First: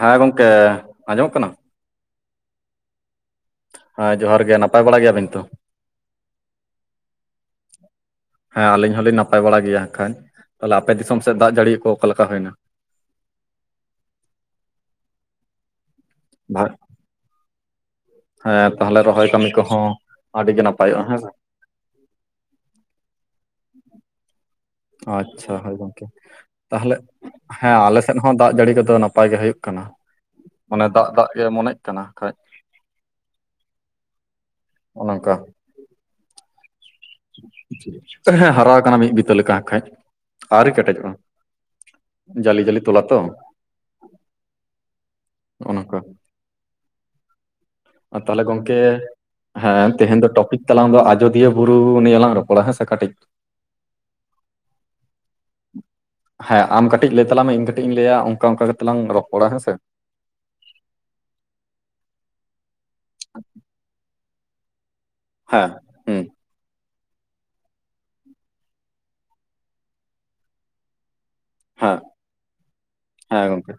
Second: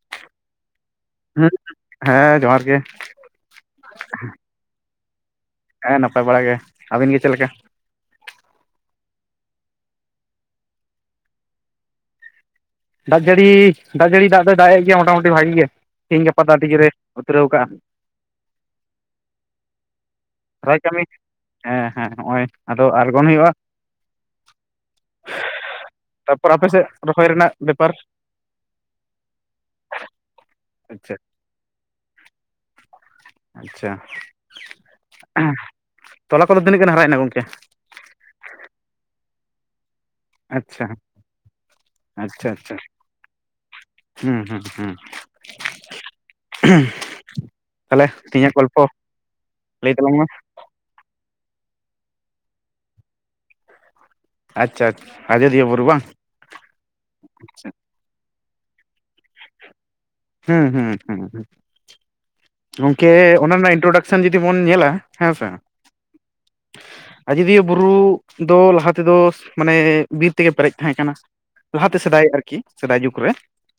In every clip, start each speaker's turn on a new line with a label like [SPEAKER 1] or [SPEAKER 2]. [SPEAKER 1] ᱦᱮᱸ ᱜᱚᱝᱠᱮ ᱟᱸᱡᱚᱢᱚᱜ ᱠᱟᱱᱟ᱾
[SPEAKER 2] ᱦᱩᱸ ᱦᱮᱸ ᱡᱚᱦᱟᱨ ᱜᱮ
[SPEAKER 1] ᱦᱮᱸ ᱡᱚᱦᱟᱨ ᱜᱮ ᱱᱟᱯᱟᱭ ᱵᱟᱲᱟ ᱜᱮᱭᱟᱵᱤᱱ ᱛᱚ᱾
[SPEAKER 2] ᱦᱮᱸ ᱱᱟᱯᱟᱭ ᱵᱟᱲᱟ ᱜᱮ, ᱟᱹᱵᱤᱱ ᱜᱮ ᱪᱮᱫ ᱞᱮᱠᱟ᱾
[SPEAKER 1] ᱦᱮᱸ ᱟᱹᱞᱤᱧ ᱦᱚᱸᱞᱤᱧ ᱱᱟᱯᱟᱭ ᱵᱟᱲᱟ ᱜᱤᱭᱟ ᱠᱷᱟᱱ᱾ ᱛᱟᱦᱚᱞᱮ ᱟᱯᱮ ᱫᱤᱥᱚᱢ ᱥᱮᱫ ᱫᱟᱜ, ᱡᱟᱹᱲᱤ ᱠᱚ ᱚᱠᱟᱞᱮᱠᱟ ᱦᱩᱭᱮᱱᱟ᱾
[SPEAKER 2] ᱫᱟᱜ ᱡᱟᱹᱲᱤ ᱫᱟᱜ ᱡᱟᱹᱲᱤ ᱫᱟᱜ ᱫᱚᱭ ᱫᱟᱜ ᱮᱫ ᱜᱮᱭᱟ ᱢᱚᱴᱟᱢᱩᱴᱤ ᱵᱷᱟᱜᱤ ᱜᱮ, ᱛᱤᱦᱤᱧ ᱜᱟᱯᱟ ᱫᱚ ᱟᱹᱰᱤ
[SPEAKER 1] ᱵᱷᱟᱜ
[SPEAKER 2] ᱡᱳᱨᱮ᱾ ᱩᱛᱨᱟᱹᱣᱠᱟᱼᱟ
[SPEAKER 1] ᱦᱮᱸ ᱛᱟᱦᱚᱞᱮ ᱨᱚᱦᱚᱭ ᱠᱟᱹᱢᱤ ᱠᱚᱦᱚᱸ ᱟᱹᱰᱤ ᱜᱮ
[SPEAKER 2] ᱨᱚᱦᱚᱭ ᱠᱟᱹᱢᱤ
[SPEAKER 1] ᱱᱟᱯᱟᱭᱚᱜᱼᱟ ᱦᱮᱸᱥᱮ
[SPEAKER 2] ᱦᱮᱸ ᱦᱮᱸ ᱱᱚᱸᱜᱼᱚᱭ ᱟᱫᱚ ᱟᱬᱜᱚᱱ ᱦᱩᱭᱩᱜᱼᱟ᱾
[SPEAKER 1] ᱟᱪᱷᱟ ᱦᱳᱭ ᱜᱚᱝᱠᱮ
[SPEAKER 2] ᱛᱟᱨᱯᱚᱨ ᱟᱯᱮ ᱥᱮᱫ
[SPEAKER 1] ᱛᱟᱦᱚᱞᱮ
[SPEAKER 2] ᱨᱚᱦᱚᱭ ᱨᱮᱱᱟᱜ
[SPEAKER 1] ᱦᱮᱸ
[SPEAKER 2] ᱵᱮᱯᱟᱨ
[SPEAKER 1] ᱟᱞᱮᱥᱮᱡ ᱦᱚᱸ ᱫᱟᱜ ᱡᱟᱹᱲᱤ ᱠᱚᱫᱚ ᱱᱟᱯᱟᱭ ᱜᱮ ᱦᱩᱭᱩᱜ ᱠᱟᱱᱟ ᱚᱱᱮ ᱫᱟᱜ-ᱫᱟᱜ ᱜᱮ ᱢᱚᱱᱮᱜ ᱠᱟᱱᱟ ᱠᱟᱹᱡ
[SPEAKER 2] ᱟᱪᱷᱟ!
[SPEAKER 1] ᱚᱱᱮ ᱚᱱᱠᱟ
[SPEAKER 2] ᱛᱚᱞᱟ ᱠᱚᱫᱚ ᱛᱤᱱᱟᱹᱜ ᱜᱟᱱ ᱦᱟᱨᱟᱭᱮᱱᱟ ᱜᱚᱝᱠᱮ?
[SPEAKER 1] ᱦᱮᱸ ᱦᱟᱨᱟ ᱣᱟᱠᱟᱱᱟ ᱢᱤᱫ ᱵᱤᱛᱟᱹ ᱞᱮᱠᱟ ᱠᱷᱟᱡ, ᱟᱹᱣᱨᱤ
[SPEAKER 2] ᱟᱪᱪᱷᱟ
[SPEAKER 1] ᱠᱮᱴᱮᱡᱚᱜᱼᱟ᱾
[SPEAKER 2] ᱟᱪᱪᱷᱟ ᱟᱪᱪᱷᱟ
[SPEAKER 1] ᱡᱟᱹᱞᱤ-ᱡᱟᱹᱞᱤ ᱛᱚᱞᱟ ᱛᱚ
[SPEAKER 2] ᱦᱩᱸ ᱦᱩᱸ ᱦᱩᱸ
[SPEAKER 1] ᱚᱱᱟᱠᱚ
[SPEAKER 2] [unintelligible]
[SPEAKER 1] ᱟᱨ ᱛᱟᱦᱚᱞᱮ
[SPEAKER 2] ᱛᱮᱦᱮᱧᱟᱜ
[SPEAKER 1] ᱜᱚᱝᱠᱮ
[SPEAKER 2] ᱜᱚᱞᱯᱚ
[SPEAKER 1] ᱦᱮᱸ
[SPEAKER 2] ᱞᱟᱹᱭ ᱛᱟᱞᱟᱝ
[SPEAKER 1] ᱛᱮᱦᱮᱧ
[SPEAKER 2] ᱢᱮ
[SPEAKER 1] ᱫᱚ ᱴᱳᱯᱤᱠ ᱛᱟᱞᱟᱝ ᱫᱚ ᱟᱡᱚᱫᱷᱭᱟᱹ ᱵᱩᱨᱩ ᱱᱤᱭᱟᱹ ᱞᱟᱝ ᱱᱤᱭᱟᱹ ᱞᱟᱝ ᱨᱚᱯᱚᱲᱟ ᱦᱮᱸᱥᱮ ᱠᱟᱹᱴᱤᱡ
[SPEAKER 2] ᱟᱪᱷᱟ ᱟᱡᱚᱫᱷᱤᱭᱟᱹ ᱵᱩᱨᱩ ᱵᱟᱝ?
[SPEAKER 1] ᱦᱮᱸ ᱟᱢ ᱠᱟᱹᱴᱤᱡ ᱞᱟᱹᱭ ᱛᱟᱞᱟᱝ ᱢᱮ ᱤᱧ ᱠᱟᱹᱴᱤᱡ ᱤᱧ ᱞᱟᱹᱭᱟ ᱳᱝᱠᱟ-ᱳᱝᱠᱟ ᱠᱟᱛᱮ ᱞᱟᱝ ᱨᱚᱯᱚᱲᱟ ᱦᱮᱸ ᱥᱮ
[SPEAKER 2] ᱦᱩᱸ ᱦᱩᱸ ᱦᱩᱸ ᱜᱚᱝᱠᱮ ᱚᱱᱟ ᱨᱮᱱᱟᱜ ᱤᱱᱴᱨᱚᱰᱟᱠᱥᱟᱱ ᱡᱩᱫᱤ ᱵᱚᱱ ᱧᱮᱞᱟ ᱦᱮᱸ ᱥᱮ
[SPEAKER 1] ᱦᱩᱸ
[SPEAKER 2] ᱟᱡᱚᱫᱷᱤᱭᱟᱹ ᱵᱩᱨᱩ ᱫᱚ ᱞᱟᱦᱟ ᱛᱮᱫᱚ ᱢᱟᱱᱮ ᱵᱤᱨ ᱛᱮᱜᱮ ᱯᱮᱨᱮᱡ ᱛᱟᱦᱮᱸ ᱠᱟᱱᱟ᱾
[SPEAKER 1] ᱦᱮᱸ
[SPEAKER 2] ᱞᱟᱦᱟᱛᱮ ᱥᱮᱫᱟᱭ ᱟᱨᱠᱤ ᱥᱮᱫᱟᱭ ᱡᱩᱜᱽ ᱨᱮ
[SPEAKER 1] ᱦᱮᱸ ᱜᱚᱝᱠᱮ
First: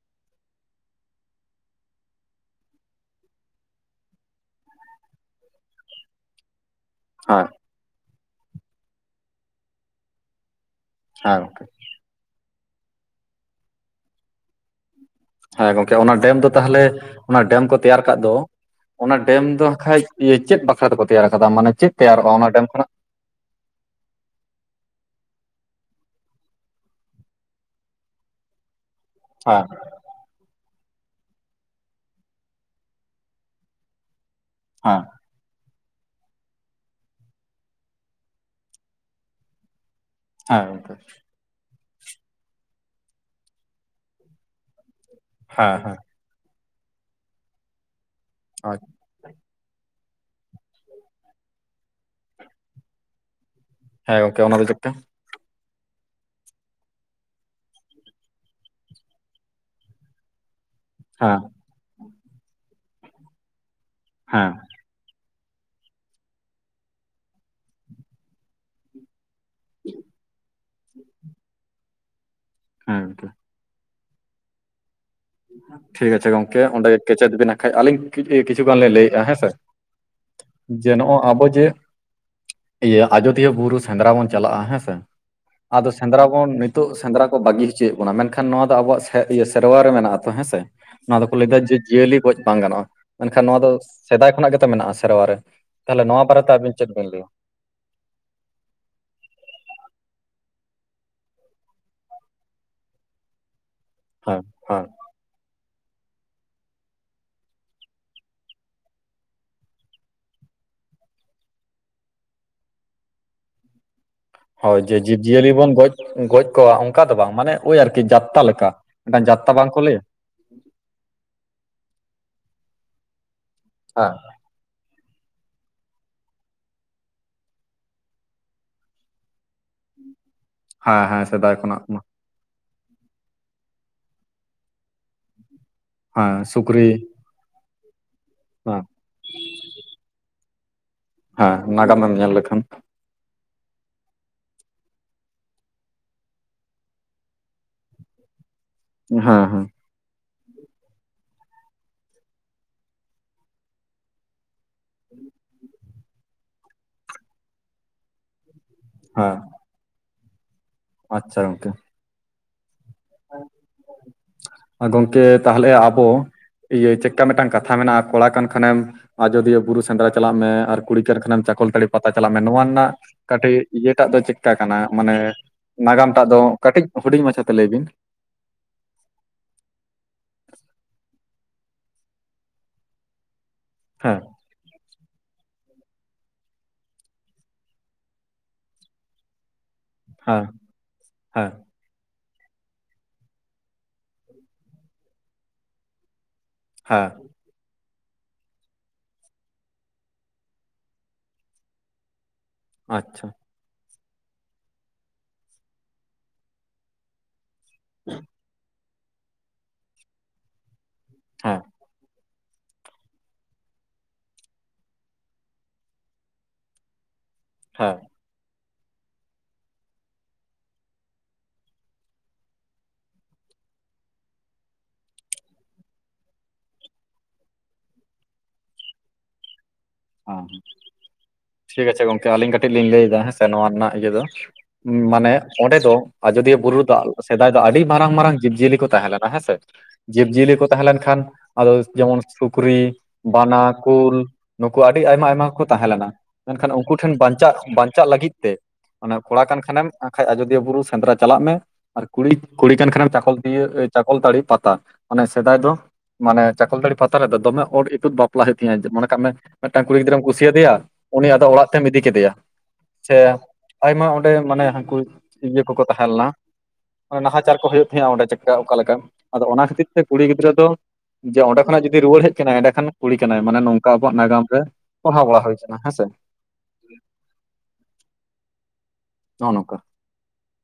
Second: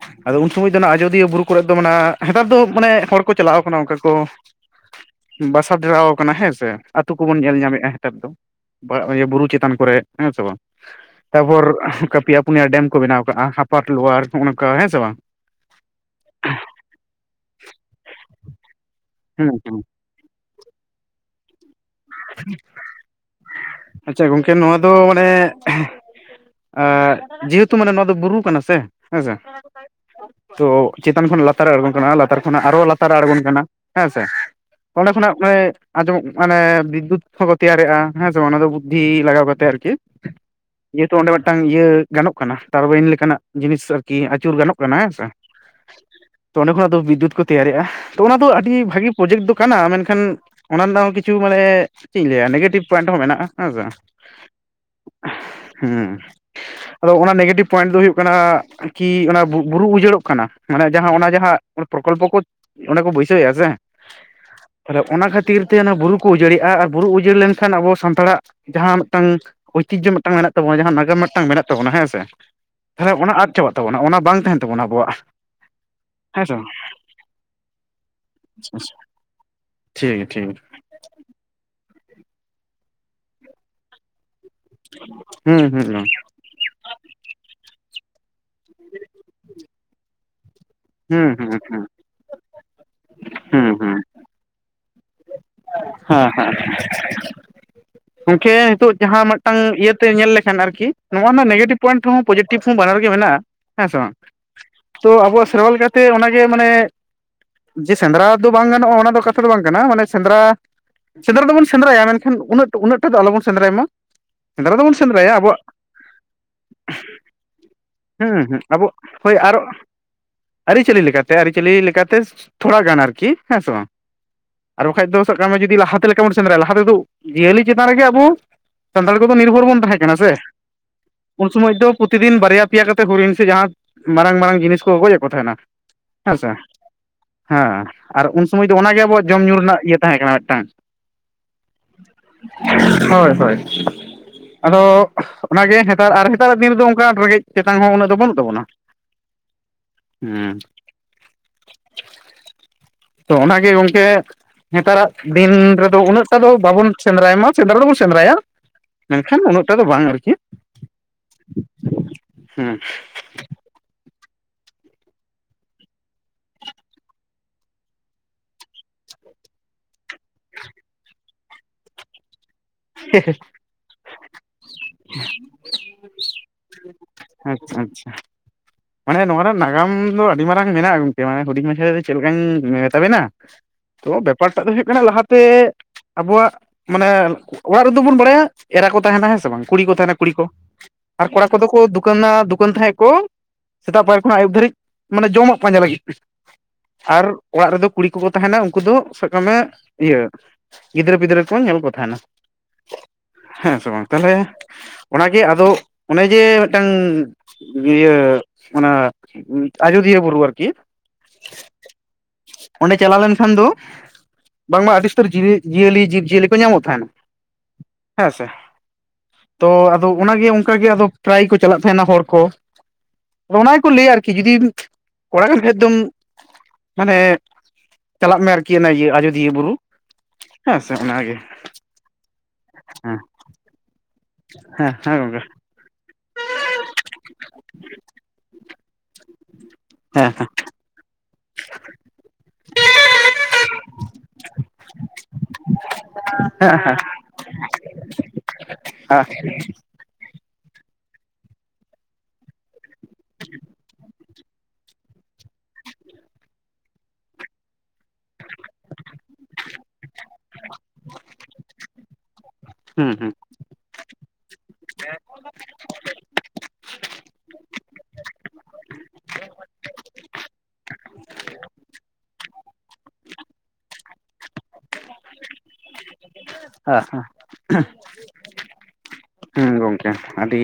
[SPEAKER 2] [unintelligible] [unintelligible] ᱫᱚ ᱟᱡᱳᱚᱫᱤᱭᱟᱹ ᱵᱩᱨᱩ ᱠᱚᱨᱮᱜ ᱫᱚ ᱢᱮᱱᱟᱜ ᱱᱮᱛᱟᱨ ᱫᱚ ᱢᱟᱱᱮ ᱦᱚᱲ ᱠᱚ ᱪᱟᱞᱟᱣ ᱠᱟᱱᱟ ᱚᱱᱠᱟ ᱠᱚ ᱵᱟᱥᱟ ᱰᱮᱨᱟᱣᱟᱠᱟᱱᱟ ᱦᱮᱸ ᱥᱮ ᱟᱹᱛᱩᱠᱳ ᱠᱩᱵᱩᱱ
[SPEAKER 1] ᱦᱮᱸ
[SPEAKER 2] ᱧᱮᱞ ᱧᱟᱢᱮᱫᱼᱟ ᱱᱮᱛᱟᱨ ᱫᱚ ᱤᱭᱟᱹ ᱵᱩᱨᱩ ᱪᱮᱛᱟᱱ ᱠᱚᱨᱮ ᱦᱮᱸ ᱥᱮ ᱵᱟᱝ
[SPEAKER 1] ᱦᱮᱸ ᱜᱚᱝᱠᱮ
[SPEAKER 2] ᱟᱱᱚᱨ ᱚᱱᱠᱟ ᱯᱮᱭᱟ ᱯᱩᱱᱭᱟ ᱰᱮᱢ ᱠᱚ ᱵᱮᱱᱟᱣ ᱠᱟᱜᱼᱟ ᱟᱯᱟᱨ ᱞᱚᱣᱟᱨ ᱦᱚᱱᱚᱝᱠᱟ ᱦᱮᱸ ᱥᱮ ᱵᱟᱝ
[SPEAKER 1] ᱦᱮᱸ ᱜᱚᱝᱠᱮ ᱚᱱᱟ ᱰᱮᱢ ᱫᱚ ᱛᱟᱦᱚᱞᱮ ᱚᱱᱟ ᱰᱮᱢ ᱠᱚ ᱛᱮᱭᱟᱨ ᱠᱟᱜ ᱫᱚ ᱚᱱᱟ ᱰᱮᱢ
[SPEAKER 2] ᱦᱮᱸ
[SPEAKER 1] ᱫᱚ
[SPEAKER 2] ᱦᱮᱸ
[SPEAKER 1] ᱠᱷᱟᱹᱡ ᱤᱭᱟᱹ ᱪᱮᱫ ᱵᱟᱠᱷᱨᱟ ᱛᱮᱠᱚ ᱛᱮᱭᱟᱨ ᱠᱟᱫᱟ? ᱢᱟᱱᱮ ᱛᱮᱭᱟᱨᱚᱜᱼᱟ ᱚᱱᱟ ᱰᱮᱢ ᱠᱷᱚᱱᱟᱜ
[SPEAKER 2] ᱟᱪᱷᱟ ᱜᱚᱝᱠᱮ ᱱᱚᱣᱟ ᱫᱚ ᱢᱟᱱᱮ ᱟ ᱡᱮᱦᱮᱛᱩ ᱢᱟᱱᱮ ᱱᱚᱣᱟ ᱫᱚ ᱵᱩᱨᱩ ᱠᱟᱱᱟ ᱥᱮ ᱦᱮᱸ ᱥᱮ ᱛᱚ ᱪᱮᱛᱟᱱ ᱠᱷᱚᱱ ᱞᱟᱛᱟᱨ ᱨᱮ ᱟᱬᱜᱚᱱ ᱠᱟᱱᱟ ᱞᱟᱛᱟᱨ ᱠᱷᱚᱱᱟᱜ ᱟᱨᱦᱚᱸ ᱞᱟᱛᱟᱨ ᱨᱮ ᱟᱬᱜᱚᱱ ᱠᱟᱱᱟ ᱦᱮᱸ ᱥᱮ
[SPEAKER 1] ᱦᱮᱸ
[SPEAKER 2] ᱚᱱᱟ ᱠᱷᱚᱱᱟᱜ ᱢᱟᱱᱮ ᱟᱸᱡᱚᱢ ᱢᱟᱱᱮ [unintelligible] ᱠᱚ ᱛᱮᱭᱟᱨᱮᱜ? ᱼᱟ ᱦᱮᱸ ᱥᱮ ᱵᱟᱝ ᱚᱱᱟ ᱫᱚ ᱵᱩᱫᱽᱫᱷᱤ ᱞᱟᱜᱟᱣ ᱠᱟᱛᱮᱜ
[SPEAKER 1] ᱦᱮᱸ ᱜᱚᱝᱠᱮ
[SPEAKER 2] ᱤᱭᱟᱹ ᱛᱚ ᱚᱱᱰᱮ ᱢᱤᱫᱴᱟᱝ ᱤᱭᱟᱹ ᱜᱟᱱᱚᱜ ᱠᱟᱱᱟ ᱴᱟᱨᱵᱟᱭᱤᱱ ᱞᱮᱠᱟᱱᱟᱜ ᱡᱤᱱᱤᱥ ᱟᱨᱠᱤ ᱟᱹᱪᱩᱨ ᱜᱟᱱᱚᱜ ᱠᱟᱱᱟ ᱦᱮᱸ ᱥᱮ ᱵᱟᱝ
[SPEAKER 1] ᱦᱮᱸ ᱦᱮᱸ
[SPEAKER 2] ᱛᱚ ᱚᱸᱰᱮ ᱠᱷᱚᱭᱜ ᱫᱚ ᱵᱤᱫᱽᱭᱩᱛ ᱠᱚ ᱛᱮᱭᱟᱨᱮᱜᱼᱟ ᱛᱚ ᱚᱱᱟ ᱫᱚ ᱟᱹᱰᱤ
[SPEAKER 1] ᱟᱪ-
[SPEAKER 2] ᱵᱷᱟᱹᱜᱤ ᱯᱨᱚᱡᱮᱠᱴ ᱫᱚ ᱠᱟᱱᱟ ᱢᱮᱱᱠᱷᱟᱱ ᱚᱱᱟ ᱨᱮᱱᱟᱜ ᱠᱤᱪᱷᱩ ᱢᱟᱱᱮ ᱪᱮᱫ ᱤᱧ ᱞᱟᱹᱭᱟ ᱱᱮᱜᱮᱴᱤᱵᱽ ᱯᱚᱭᱮᱱᱴ ᱦᱚᱸ ᱢᱮᱱᱟᱜᱼᱟ ᱦᱮᱸᱥᱮ
[SPEAKER 1] ᱦᱮᱸ ᱜᱚᱝᱠᱮ ᱚᱱᱟ ᱚᱵᱷᱤᱡᱚᱠ ᱛᱮ
[SPEAKER 2] ᱦᱩᱸ ᱟᱫᱚ ᱚᱱᱟ ᱱᱮᱜᱮᱴᱤᱵᱷ ᱯᱚᱭᱮᱱᱴ ᱫᱚ ᱦᱩᱭᱩᱜ ᱠᱟᱱᱟ ᱠᱤ ᱚᱱᱟ ᱵᱩᱨᱩ ᱩᱡᱟᱹᱲᱚᱜ ᱠᱟᱱᱟ᱾ ᱢᱟᱱᱮ ᱡᱟᱦᱟᱸ ᱚᱱᱟ
[SPEAKER 1] ᱦᱮᱸ
[SPEAKER 2] ᱡᱟᱦᱟᱸ ᱯᱨᱚᱠᱚᱞᱯᱚ ᱠᱚ ᱚᱸᱰᱮ ᱠᱚ ᱵᱟᱹᱭᱥᱟᱹᱣᱮᱜᱼᱟ ᱥᱮ
[SPEAKER 1] ᱦᱮᱸ
[SPEAKER 2] ᱟᱫᱚ ᱚᱱᱟ ᱠᱷᱟᱹᱛᱤᱨ ᱛᱮ ᱚᱱᱟ ᱵᱩᱨᱩ ᱠᱚ ᱩᱡᱟᱹᱲᱮᱜᱼᱟ ᱟᱨ ᱵᱩᱨᱩ ᱩᱡᱟᱹᱲ ᱞᱮᱱᱠᱷᱟᱱ ᱟᱵᱚ ᱥᱟᱱᱛᱟᱲᱟᱜ ᱡᱟᱦᱟᱸ ᱢᱤᱫᱴᱟᱝ ᱳᱭᱪᱤᱡᱮ ᱢᱤᱫᱴᱟᱝ ᱢᱮᱱᱟᱜ ᱛᱟᱵᱚᱱᱟ ᱡᱟᱦᱟᱸ ᱱᱟᱜᱟᱢ ᱢᱤᱫᱴᱟᱝ ᱢᱮᱱᱟᱜ ᱛᱟᱵᱚᱱᱟ ᱦᱮᱸᱥᱮ
[SPEAKER 1] ᱦᱮᱸ
[SPEAKER 2] ᱛᱟᱦᱚᱞᱮ
[SPEAKER 1] ᱜᱚᱝᱠᱮ
[SPEAKER 2] ᱚᱱᱟ ᱟᱫ ᱪᱟᱵᱟᱜᱼ ᱛᱟᱵᱚᱱᱟ [unintelligible] ᱚᱱᱟ ᱵᱟᱝ ᱛᱟᱦᱮᱱ ᱛᱟᱵᱚᱱᱟ ᱟᱵᱚᱣᱟᱜ᱾
[SPEAKER 1] ᱴᱷᱤᱠ ᱟᱪᱷᱮ
[SPEAKER 2] ᱦᱮᱸ ᱥᱮ
[SPEAKER 1] ᱜᱚᱝᱠᱮ
[SPEAKER 2] ᱵᱟᱝ
[SPEAKER 1] ᱚᱸᱰᱮ ᱠᱮᱪᱮᱫ ᱵᱮᱱᱟᱜ ᱠᱷᱟᱡ ᱟᱹᱞᱤᱧ [unintelligible] ᱠᱤᱪᱷᱩ ᱜᱟᱱ ᱞᱮ ᱞᱟᱹᱭᱮᱜᱼᱟ ᱦᱮᱸ ᱥᱮ᱾
[SPEAKER 2] ᱴᱷᱤᱠ ᱜᱮ ᱴᱷᱤᱠ [unintelligible]
[SPEAKER 1] ᱡᱮ ᱱᱚᱜᱼᱚᱭ ᱟᱵᱚ ᱡᱮ ᱤᱭᱟᱹ ᱟᱡᱚᱫᱤᱭᱟᱹ ᱵᱩᱨᱩ ᱥᱮᱸᱫᱽᱨᱟ ᱵᱚᱱ ᱪᱟᱞᱟᱜᱼᱟ ᱦᱮᱸ ᱥᱮ᱾
[SPEAKER 2] ᱦᱩᱸ
[SPEAKER 1] [unintelligible]
[SPEAKER 2] ᱦᱩᱸ
[SPEAKER 1] ᱟᱫᱚ
[SPEAKER 2] ᱦᱩᱸ
[SPEAKER 1] ᱥᱮᱸᱫᱽᱨᱟ [unintelligible] ᱱᱤᱛᱚᱜ ᱥᱮᱸᱫᱽᱨᱟ ᱠᱚ ᱵᱟᱹᱜᱤ ᱦᱚᱪᱚᱭᱮᱫ ᱵᱚᱱᱟ ᱢᱮᱱᱠᱷᱟᱱ ᱱᱚᱣᱟ ᱫᱚ ᱟᱵᱚᱣᱟᱜ [unintelligible] ᱥᱮᱨᱣᱟ ᱨᱮ ᱢᱮᱱᱟᱜᱼᱟ ᱛᱚ ᱦᱮᱸ ᱥᱮ᱾ ᱱᱚᱣᱟ
[SPEAKER 2] ᱦᱩᱸ
[SPEAKER 1] ᱫᱚᱠᱚ ᱞᱟᱹᱭ ᱮᱫᱟ ᱡᱮ
[SPEAKER 2] ᱦᱩᱸ
[SPEAKER 1] ᱡᱤᱭᱟᱹᱞᱤ ᱜᱚᱡ ᱵᱟᱝ ᱜᱟᱱᱚᱜᱼᱟ ᱢᱮᱱᱠᱷᱟᱱ ᱱᱚᱣᱟ
[SPEAKER 2] ᱦᱩᱸ
[SPEAKER 1] ᱫᱚ
[SPEAKER 2] ᱦᱩᱸ
[SPEAKER 1] ᱥᱮᱫᱟᱭ ᱠᱷᱚᱱᱟᱜ ᱜᱮᱛᱚ ᱢᱮᱱᱟᱜᱼᱟ ᱥᱮᱨᱣᱟ ᱨᱮ᱾ ᱛᱟᱦᱚᱞᱮ ᱱᱚᱣᱟ
[SPEAKER 2] ᱦᱮᱸ
[SPEAKER 1] ᱵᱟᱨᱮᱛᱮ
[SPEAKER 2] ᱦᱮᱸ
[SPEAKER 1] ᱟᱹᱵᱤᱱ ᱪᱮᱫ ᱵᱮᱱ ᱞᱟᱹᱭᱼᱟ᱾
[SPEAKER 2] ᱜᱚᱝᱠᱮ ᱱᱤᱛᱳᱜ ᱡᱟᱦᱟᱸ ᱢᱤᱫᱴᱟᱝ ᱤᱭᱟᱹᱛᱮ ᱧᱮᱞ ᱞᱮᱠᱷᱟᱱ ᱟᱨᱠᱤ ᱱᱚᱣᱟ ᱨᱮᱱᱟᱜ ᱱᱮᱜᱮᱴᱤᱵᱷ ᱯᱚᱭᱮᱱᱴ ᱦᱚᱸ ᱯᱚᱡᱮᱴᱤᱵᱷ ᱦᱚᱸ ᱵᱟᱱᱟᱨ ᱜᱮ ᱢᱮᱱᱟᱜ-ᱟ ᱦᱮᱸ ᱥᱮ ᱵᱟᱝ?
[SPEAKER 1] ᱦᱳᱭ, ᱦᱳᱭ᱾
[SPEAKER 2] ᱛᱚ, ᱟᱵᱚᱣᱟᱜ ᱥᱮᱨᱣᱟ ᱞᱮᱠᱟᱛᱮ ᱚᱱᱟᱜᱮ ᱢᱟᱱᱮ᱾ ᱡᱮ ᱥᱮᱸᱫᱽᱨᱟ ᱫᱚ ᱵᱟᱝ ᱜᱟᱱᱚᱜ-ᱟ ᱚᱱᱟ ᱫᱚ ᱠᱟᱛᱷᱟ ᱫᱚ ᱵᱟᱝ ᱠᱟᱱᱟ, ᱢᱟᱱᱮ ᱥᱮᱸᱫᱽᱨᱟ᱾ ᱥᱮᱸᱫᱽᱨᱟ ᱫᱚᱵᱚᱱ ᱥᱮᱸᱫᱽᱨᱟᱭᱟ ᱢᱮᱱᱠᱷᱟᱱ ᱩᱱᱟᱹᱜ ᱩᱱᱟᱹᱜ ᱴᱟ ᱫᱚ ᱟᱞᱚᱵᱚᱱ ᱥᱮᱸᱫᱽᱨᱟᱭ ᱢᱟ᱾ ᱥᱮᱸᱫᱽᱨᱟ
[SPEAKER 1] ᱦᱳᱭ
[SPEAKER 2] ᱫᱚᱵᱚᱱ
[SPEAKER 1] ᱡᱮ ᱡᱤᱵᱽ
[SPEAKER 2] ᱥᱮᱸᱫᱽᱨᱟᱭᱟ
[SPEAKER 1] ᱡᱤᱭᱟᱹᱞᱤ
[SPEAKER 2] ᱟᱵᱚᱣᱟᱜ
[SPEAKER 1] ᱵᱚᱱ ᱜᱚᱡ, ᱜᱚᱡ ᱠᱚᱣᱟ ᱚᱱᱠᱟ ᱫᱚ ᱵᱟᱝ ᱢᱟᱱᱮ ᱳᱭ ᱟᱨᱠᱤ᱾ ᱠᱤ, ᱡᱟᱛᱛᱟ
[SPEAKER 2] ᱦᱩᱸ ᱦᱩᱸ
[SPEAKER 1] ᱞᱮᱠᱟ,
[SPEAKER 2] ᱟᱵᱚ
[SPEAKER 1] ᱢᱤᱫᱴᱟᱝ
[SPEAKER 2] ᱦᱳᱭ
[SPEAKER 1] ᱡᱟᱛᱛᱟ
[SPEAKER 2] ᱟᱨᱚ
[SPEAKER 1] ᱵᱟᱝᱠᱚ ᱞᱟᱹᱭᱟ᱾
[SPEAKER 2] ᱟᱹᱨᱤᱪᱟᱹᱞᱤ ᱞᱮᱠᱟᱛᱮ, ᱟᱹᱨᱤᱪᱟᱹᱞᱤ ᱞᱮᱠᱟᱛᱮ ᱛᱷᱚᱲᱟ ᱜᱟᱱ ᱟᱨᱠᱤ ᱦᱮᱸ ᱥᱮ ᱵᱟᱝ᱾
[SPEAKER 1] ᱦᱮᱸ᱾
[SPEAKER 2] ᱟᱨ ᱵᱟᱠᱷᱟᱡ ᱫᱚ ᱥᱟᱵ ᱠᱟᱜ ᱢᱮ ᱡᱩᱫᱤ ᱞᱟᱦᱟ ᱛᱮ ᱞᱮᱠᱟ ᱵᱚᱱ ᱥᱮᱸᱫᱽᱟᱭᱟ ᱞᱟᱦᱟ ᱛᱮᱫᱚ ᱡᱤᱭᱟᱹᱞᱤ ᱪᱮᱛᱟᱱ ᱨᱮᱜᱮ ᱟᱵᱚ᱾ ᱥᱟᱱᱛᱟᱲ ᱠᱚᱫᱚ ᱱᱤᱨᱵᱷᱚᱨ ᱵᱚᱱ ᱛᱟᱦᱮᱸ ᱠᱟᱱᱟ ᱥᱮ
[SPEAKER 1] ᱦᱮᱸ ᱦᱮᱸ
[SPEAKER 2] ᱩᱱ
[SPEAKER 1] ᱥᱮᱫᱟᱭ
[SPEAKER 2] ᱥᱚᱢᱚᱭ
[SPEAKER 1] ᱠᱷᱚᱱᱟᱜ
[SPEAKER 2] ᱫᱚ
[SPEAKER 1] ᱢᱟ
[SPEAKER 2] ᱯᱨᱚᱛᱤ ᱫᱤᱱ ᱵᱟᱨᱭᱟ᱾ ᱯᱮᱭᱟ ᱠᱟᱛᱮ ᱦᱚᱨᱤᱱ ᱥᱮ ᱡᱟᱦᱟᱸ ᱢᱟᱨᱟᱝ ᱢᱟᱨᱟᱝ ᱡᱤᱱᱤᱥ ᱠᱚ ᱜᱚᱡ ᱮᱫ ᱠᱚ ᱛᱟᱸᱦᱮᱱᱟ
[SPEAKER 1] ᱦᱮᱸ
[SPEAKER 2] ᱦᱮᱸᱥᱮ᱾
[SPEAKER 1] ᱥᱩᱠᱨᱤ
[SPEAKER 2] ᱦᱮᱸ ᱟᱨ ᱩᱱ ᱥᱚᱢᱚᱭ ᱫᱚ
[SPEAKER 1] ᱦᱮᱸ
[SPEAKER 2] ᱚᱱᱟᱜᱮ ᱟᱵᱚᱣᱟᱜ ᱡᱚᱢ ᱧᱩ ᱨᱮᱱᱟᱜ ᱤᱭᱟᱹ ᱛᱟᱦᱮᱸ ᱠᱟᱱᱟ ᱢᱮᱫᱴᱟᱝ᱾
[SPEAKER 1] ᱦᱮᱸ ᱱᱟᱜᱟᱢᱮᱢ ᱧᱮᱞ ᱞᱮᱠᱷᱟᱱ᱾
[SPEAKER 2] ᱦᱳᱭ ᱦᱳᱭ ᱟᱫᱚ ᱚᱱᱟᱜᱮ ᱱᱮᱛᱟᱨ ᱟᱨ ᱱᱮᱛᱟᱨᱟᱜ ᱫᱤᱱ ᱨᱮᱫᱚ ᱚᱝᱠᱟ ᱨᱮᱸᱜᱮᱡ᱾ ᱛᱮᱛᱟᱝ ᱦᱚᱸ ᱩᱱᱟᱹᱜ ᱫᱚ ᱵᱟᱹᱱᱩᱜ ᱛᱟᱵᱚᱱᱟ᱾
[SPEAKER 1] ᱦᱩᱸ ᱦᱩᱸ᱾
[SPEAKER 2] ᱦᱩᱸ, ᱛᱚ ᱚᱱᱟᱜᱮ ᱜᱚᱝᱠᱮ᱾ ᱱᱮᱛᱟᱨᱟᱜ ᱫᱤᱱ ᱨᱮᱫᱚ ᱩᱱᱟᱹᱜ ᱴᱟ ᱫᱚ ᱵᱟᱵᱚᱱ ᱥᱮᱸᱫᱽᱨᱟᱭ ᱢᱟ ᱥᱮᱸᱫᱽᱨᱟ ᱫᱚ ᱵᱚᱱ ᱥᱮᱸᱫᱽᱨᱟᱭᱟ᱾
[SPEAKER 1] ᱦᱮᱸ
[SPEAKER 2] ᱢᱮᱱᱠᱷᱟᱱ ᱩᱱᱟᱹᱜ ᱴᱟ ᱫᱚ ᱵᱟᱝ ᱟᱨᱠᱤ᱾
[SPEAKER 1] ᱟᱪᱪᱷᱟ ᱜᱚᱝᱠᱮ᱾
[SPEAKER 2] ᱦᱩᱸ᱾
[SPEAKER 1] ᱜᱚᱝᱠᱮ ᱛᱟᱦᱞᱮ ᱟᱵᱚ ᱤᱭᱟᱹ ᱪᱮᱫᱠᱟ ᱢᱤᱫᱴᱟᱝ ᱠᱟᱛᱷᱟ ᱢᱮᱱᱟᱜᱼᱟ ᱠᱚᱲᱟ ᱠᱟᱱ ᱠᱷᱟᱱᱮᱢ ᱟᱡᱚᱫᱤᱭᱟᱹ ᱵᱩᱨᱩ ᱥᱮᱸᱫᱽᱨᱟ ᱪᱟᱞᱟᱜ ᱢᱮ ᱟᱨ ᱠᱩᱲᱤ ᱠᱟᱱ ᱠᱷᱟᱱᱢ ᱪᱟᱠᱚᱞᱛᱟᱹᱲᱤ ᱯᱟᱛᱟ ᱪᱟᱞᱟᱜ ᱢᱮ᱾ ᱱᱚᱣᱟ ᱨᱮᱱᱟᱜ ᱠᱟᱹᱴᱤᱡ ᱤᱭᱟᱹᱴᱟᱜ ᱫᱚ ᱪᱮᱫᱠᱟ ᱠᱟᱱᱟ ᱢᱟᱱᱮ? ᱱᱟᱜᱟᱢ ᱴᱟᱜ ᱫᱚ ᱠᱟᱹᱴᱤᱡ ᱦᱩᱰᱤᱧ ᱢᱟᱪᱷᱟᱛᱮ ᱞᱟᱹᱭ
[SPEAKER 2] ᱟᱪᱪᱷᱟ
[SPEAKER 1] ᱵᱤᱱ᱾
[SPEAKER 2] ᱟᱪᱪᱷᱟ ᱢᱟᱱᱮ ᱱᱚᱣᱟ ᱨᱮᱱᱟᱜ ᱱᱟᱜᱟᱢ ᱫᱚ ᱟᱹᱰᱤ ᱢᱟᱨᱟᱝ ᱢᱮᱱᱟᱜᱼᱟ ᱜᱚᱝ ᱠᱮ ᱢᱟᱱᱮ ᱦᱩᱰᱤᱧ ᱢᱟᱪᱷᱟ ᱛᱮᱫᱚ ᱪᱮᱫ ᱞᱮᱠᱟᱧ ᱢᱮᱛᱟᱵᱮᱱᱟ ᱛᱚ
[SPEAKER 1] ᱦᱮᱸ
[SPEAKER 2] ᱵᱮᱯ ᱵᱮᱯᱟᱨᱴᱟᱜ ᱫᱚ ᱦᱩᱭᱩᱜ ᱠᱟᱱᱟ ᱞᱟᱦᱟᱛᱮ ᱟᱵᱚᱣᱟᱜ ᱢᱟᱱᱮ ᱚᱲᱟᱜ ᱨᱮᱫᱚ ᱵᱚᱱ ᱵᱟᱲᱟᱭᱟ ᱮᱨᱟ ᱠᱚ ᱛᱟᱦᱮᱱᱟ ᱦᱮᱸ ᱥᱮ ᱵᱟᱝ ᱠᱩᱲᱤ ᱠᱚ ᱛᱟᱦᱮᱱᱟ ᱠᱩᱲᱤ
[SPEAKER 1] ᱦᱮᱸ
[SPEAKER 2] ᱠᱚ ᱟᱨ ᱠᱚᱲᱟ
[SPEAKER 1] ᱦᱮᱸ
[SPEAKER 2] ᱠᱚᱫᱚ ᱠᱚ ᱫᱩᱠ ᱫᱚᱠᱟᱱᱟ ᱫᱚᱩᱠᱟᱹᱱ ᱛᱟᱦᱮᱸᱜ ᱠᱚ ᱥᱮᱛᱟᱜ ᱯᱟᱭᱟᱨ ᱠᱷᱚᱱᱟᱜ ᱟᱹᱭᱩᱵ ᱫᱷᱟᱹᱨᱤᱡ ᱢᱟᱱᱮ ᱡᱚᱢᱟᱜ ᱯᱟᱸᱡᱟ ᱞᱟᱹᱜᱤᱫ ᱛᱮ᱾
[SPEAKER 1] ᱦᱮᱸ
[SPEAKER 2] ᱟᱨ ᱚᱲᱟᱜ ᱨᱮᱫᱚ ᱠᱩᱲᱤ ᱠᱚᱠᱚ ᱛᱟᱸᱦᱮᱱᱟ ᱩᱱᱠᱩ ᱫᱚ ᱥᱟᱵ ᱠᱟᱜ ᱢᱮ ᱤᱭᱟᱹ᱾ ᱜᱤᱫᱽᱨᱟᱹ ᱯᱤᱫᱽᱨᱟᱹ ᱠᱚ ᱧᱮᱞ ᱠᱚ ᱛᱟᱸᱦᱮᱱᱟ᱾
[SPEAKER 1] ᱟᱪᱪᱷᱟ᱾
[SPEAKER 2] ᱦᱮᱸ ᱥᱮ ᱵᱟᱝ ᱛᱟᱦᱞᱮ ᱚᱱᱟᱜᱮ ᱟᱫᱚ ᱚᱱᱮ ᱡᱮ ᱢᱤᱫᱴᱟᱝ ᱤᱭᱟᱹ ᱚᱱᱟ ᱟᱡᱚᱫᱤᱭᱟᱹ ᱵᱩᱨᱩ ᱟᱨᱠᱤ
[SPEAKER 1] ᱦᱚᱸ
[SPEAKER 2] ᱚᱸᱰᱮ ᱪᱟᱞᱟᱣ ᱞᱮᱱᱠᱷᱟᱱ ᱫᱚ ᱵᱟᱝᱢᱟ ᱟᱹᱰᱤ ᱩᱥᱛᱟᱹᱨ ᱡᱤᱣᱤ ᱡᱤᱭᱟᱹᱞᱤ ᱡᱤᱵᱽ ᱡᱤᱭᱟᱹᱞᱤ ᱠᱚ ᱧᱟᱢᱚᱜ ᱛᱟᱸᱦᱮᱱᱟ᱾
[SPEAKER 1] ᱦᱮᱸ
[SPEAKER 2] ᱦᱮᱸᱥᱮ ᱛᱚ, ᱟᱫᱚ ᱚᱱᱟᱜᱮ ᱚᱝᱠᱟᱜᱮ ᱟᱫᱚ ᱯᱨᱟᱭ ᱠᱚ ᱪᱟᱞᱟᱜ ᱛᱟᱸᱦᱮᱱᱟ ᱦᱚᱲ ᱠᱚ᱾ ᱟᱫᱚ ᱚᱱᱟ ᱜᱮᱠᱚ ᱞᱮᱹᱭᱟ ᱟᱨᱠᱤ ᱡᱤᱫᱤᱵᱢ ᱠᱚᱲᱟ ᱠᱟᱱ ᱠᱷᱟᱡ ᱫᱚᱢ ᱢᱟᱱᱮ ᱪᱟᱞᱟᱜ ᱢᱮ ᱟᱨᱠᱤ ᱚᱱᱟ ᱤᱭᱟᱹ ᱟᱡᱚᱫᱤᱭᱟᱹ ᱵᱩᱨᱩ ᱦᱮᱸ ᱥᱮ ᱚᱱᱟᱜᱮ᱾
[SPEAKER 1] ᱴᱷᱤᱠ ᱟᱪᱷᱮ ᱜᱚᱝᱠᱮ ᱟᱹᱞᱤᱧ ᱠᱟᱹᱴᱤᱡ ᱞᱤᱧ
[SPEAKER 2] ᱦᱮᱸ
[SPEAKER 1] ᱞᱟᱹᱭᱫᱟ ᱦᱮᱸᱥᱮ ᱱᱚᱣᱟ ᱨᱮᱱᱟᱜ ᱤᱭᱟᱹ ᱫᱚ,
[SPEAKER 2] ᱦᱮᱸ ᱦᱮᱸ
[SPEAKER 1] ᱢᱟᱱᱮ
[SPEAKER 2] ᱜᱚᱝᱠᱮ
[SPEAKER 1] ᱚᱸᱰᱮ ᱫᱚ ᱟᱡᱚᱫᱤᱭᱟᱹ ᱵᱩᱨᱩ ᱨᱮᱫᱚ ᱥᱮᱫᱟᱭ ᱫᱚ ᱟᱹᱰᱤ ᱢᱟᱨᱟᱝ ᱢᱟᱨᱟᱝ ᱡᱤᱵᱽ ᱡᱤᱭᱟᱹᱞᱤ ᱠᱚ ᱛᱟᱦᱮᱸᱞᱮᱱᱟ ᱦᱮᱸ ᱥᱮ᱾
[SPEAKER 2] ᱦᱮᱸ
[SPEAKER 1] ᱡᱤᱵᱽᱼᱡᱤᱭᱟᱹᱞᱤ ᱠᱚ ᱛᱟᱦᱮᱸ ᱞᱮᱱᱠᱷᱟᱱ ᱟᱫᱚᱥ ᱡᱮᱢᱚᱱ ᱥᱩᱠᱨᱤ, ᱵᱟᱱᱟ, ᱠᱩᱞ ᱱᱩᱠᱩ ᱟᱹᱰᱤ ᱟᱭᱢᱟ ᱟᱭᱢᱟ ᱜᱮᱠᱚ ᱛᱟᱦᱮᱸ ᱞᱮᱱᱟ ᱢᱮᱱᱠᱷᱟᱱ ᱩᱱᱠᱩ ᱴᱷᱮᱱ ᱵᱟᱧᱪᱟᱜ, ᱵᱟᱧᱪᱟᱜ ᱞᱟᱹᱜᱤᱫ ᱛᱮ ᱚᱱᱮ
[SPEAKER 2] ᱦᱮᱸ
[SPEAKER 1] ᱠᱚᱲᱟ ᱠᱟᱱ ᱠᱷᱟᱱᱮᱢ ᱟᱠᱷᱟᱡ ᱟᱡᱚᱫᱤᱭᱟᱹ ᱵᱩᱨᱩ ᱥᱮᱸᱫᱽᱨᱟ ᱪᱟᱞᱟᱜ ᱢᱮ ᱟᱨ ᱠᱩᱲᱤ ᱠᱩᱲᱤ ᱠᱟᱱ ᱠᱷᱟᱱᱮᱢᱼᱼ ᱪᱟᱠᱚᱞ ᱫᱤᱭᱟᱹ ᱪᱟᱠᱚᱞᱛᱟᱹᱲᱤ ᱯᱟᱛᱟ ᱢᱟᱱᱮ ᱥᱮᱫᱟᱭ ᱫᱚ ᱢᱟᱱᱮ ᱪᱟᱠᱚᱞᱛᱟᱹᱲᱤ ᱯᱟᱛᱟ ᱨᱮᱫᱚ ᱫᱚᱢᱮ ᱚᱨ ᱤᱛᱩᱫ ᱵᱟᱯᱞᱟ ᱦᱩᱭᱩᱜ ᱛᱟᱸᱦᱮᱭᱟ ᱢᱚᱱᱮ ᱠᱟᱜ ᱢᱮᱼᱼ ᱢᱤᱫᱴᱟᱝ ᱠᱩᱲᱤ ᱜᱤᱫᱽᱨᱟᱹᱢ ᱠᱩᱥᱤᱭᱟᱫᱮᱭᱟ ᱩᱱᱤ ᱟᱫᱚ ᱚᱲᱟᱜ ᱛᱮᱢ ᱤᱫᱤ ᱠᱮᱫᱮᱭᱟ
[SPEAKER 2] ᱦᱩᱸ
[SPEAKER 1] ᱪᱮᱼᱼ
[SPEAKER 2] ᱦᱩᱸ
[SPEAKER 1] ᱟᱭᱢᱟ ᱚᱸᱰᱮ ᱢᱟᱱᱮ ᱦᱟᱹᱠᱩ ᱤᱭᱟᱹ ᱠᱚᱠᱚ ᱛᱟᱦᱮᱸ ᱞᱮᱱᱟ᱾ ᱮ ᱱᱟᱦᱟᱪᱟᱨ ᱠᱚ ᱦᱩᱭᱩᱜ ᱛᱮᱦᱮᱸᱜᱼᱟ ᱚᱸᱰᱮ ᱪᱮᱫᱠᱟ ᱚᱠᱟ ᱞᱮᱠᱟ ᱟᱫᱚ ᱚᱱᱟ ᱠᱷᱟᱹᱛᱤᱨ ᱛᱮ ᱠᱩᱲᱤ ᱜᱤᱫᱽᱨᱟᱹ ᱫᱚ ᱡᱮ ᱚᱸᱰᱮ ᱠᱷᱚᱱᱟᱜ ᱡᱩᱫᱤ ᱨᱩᱣᱟᱹᱲ ᱦᱮᱡ ᱟᱠᱟᱱᱟᱭ ᱮᱸᱰᱮᱠᱷᱟᱱ ᱠᱩᱲᱤ ᱠᱟᱱᱟᱭ ᱢᱟᱱᱮ ᱱᱚᱝᱠᱟᱵᱼᱼ ᱟᱵᱚᱣᱟᱜ ᱱᱟᱜᱟᱢ ᱨᱮ ᱯᱟᱲᱦᱟᱣ ᱵᱟᱲᱟ ᱦᱩᱭ ᱠᱟᱱᱟ ᱦᱮᱸ ᱥᱮ᱾
[SPEAKER 2] ᱦᱮ
[SPEAKER 1] ᱱᱚᱜᱼᱚ
[SPEAKER 2] ᱦᱮᱸ
[SPEAKER 1] ᱱᱚᱝᱠᱟ
[SPEAKER 2] ᱦᱩᱸ ᱜᱚᱢᱠᱮ ᱟᱰᱤ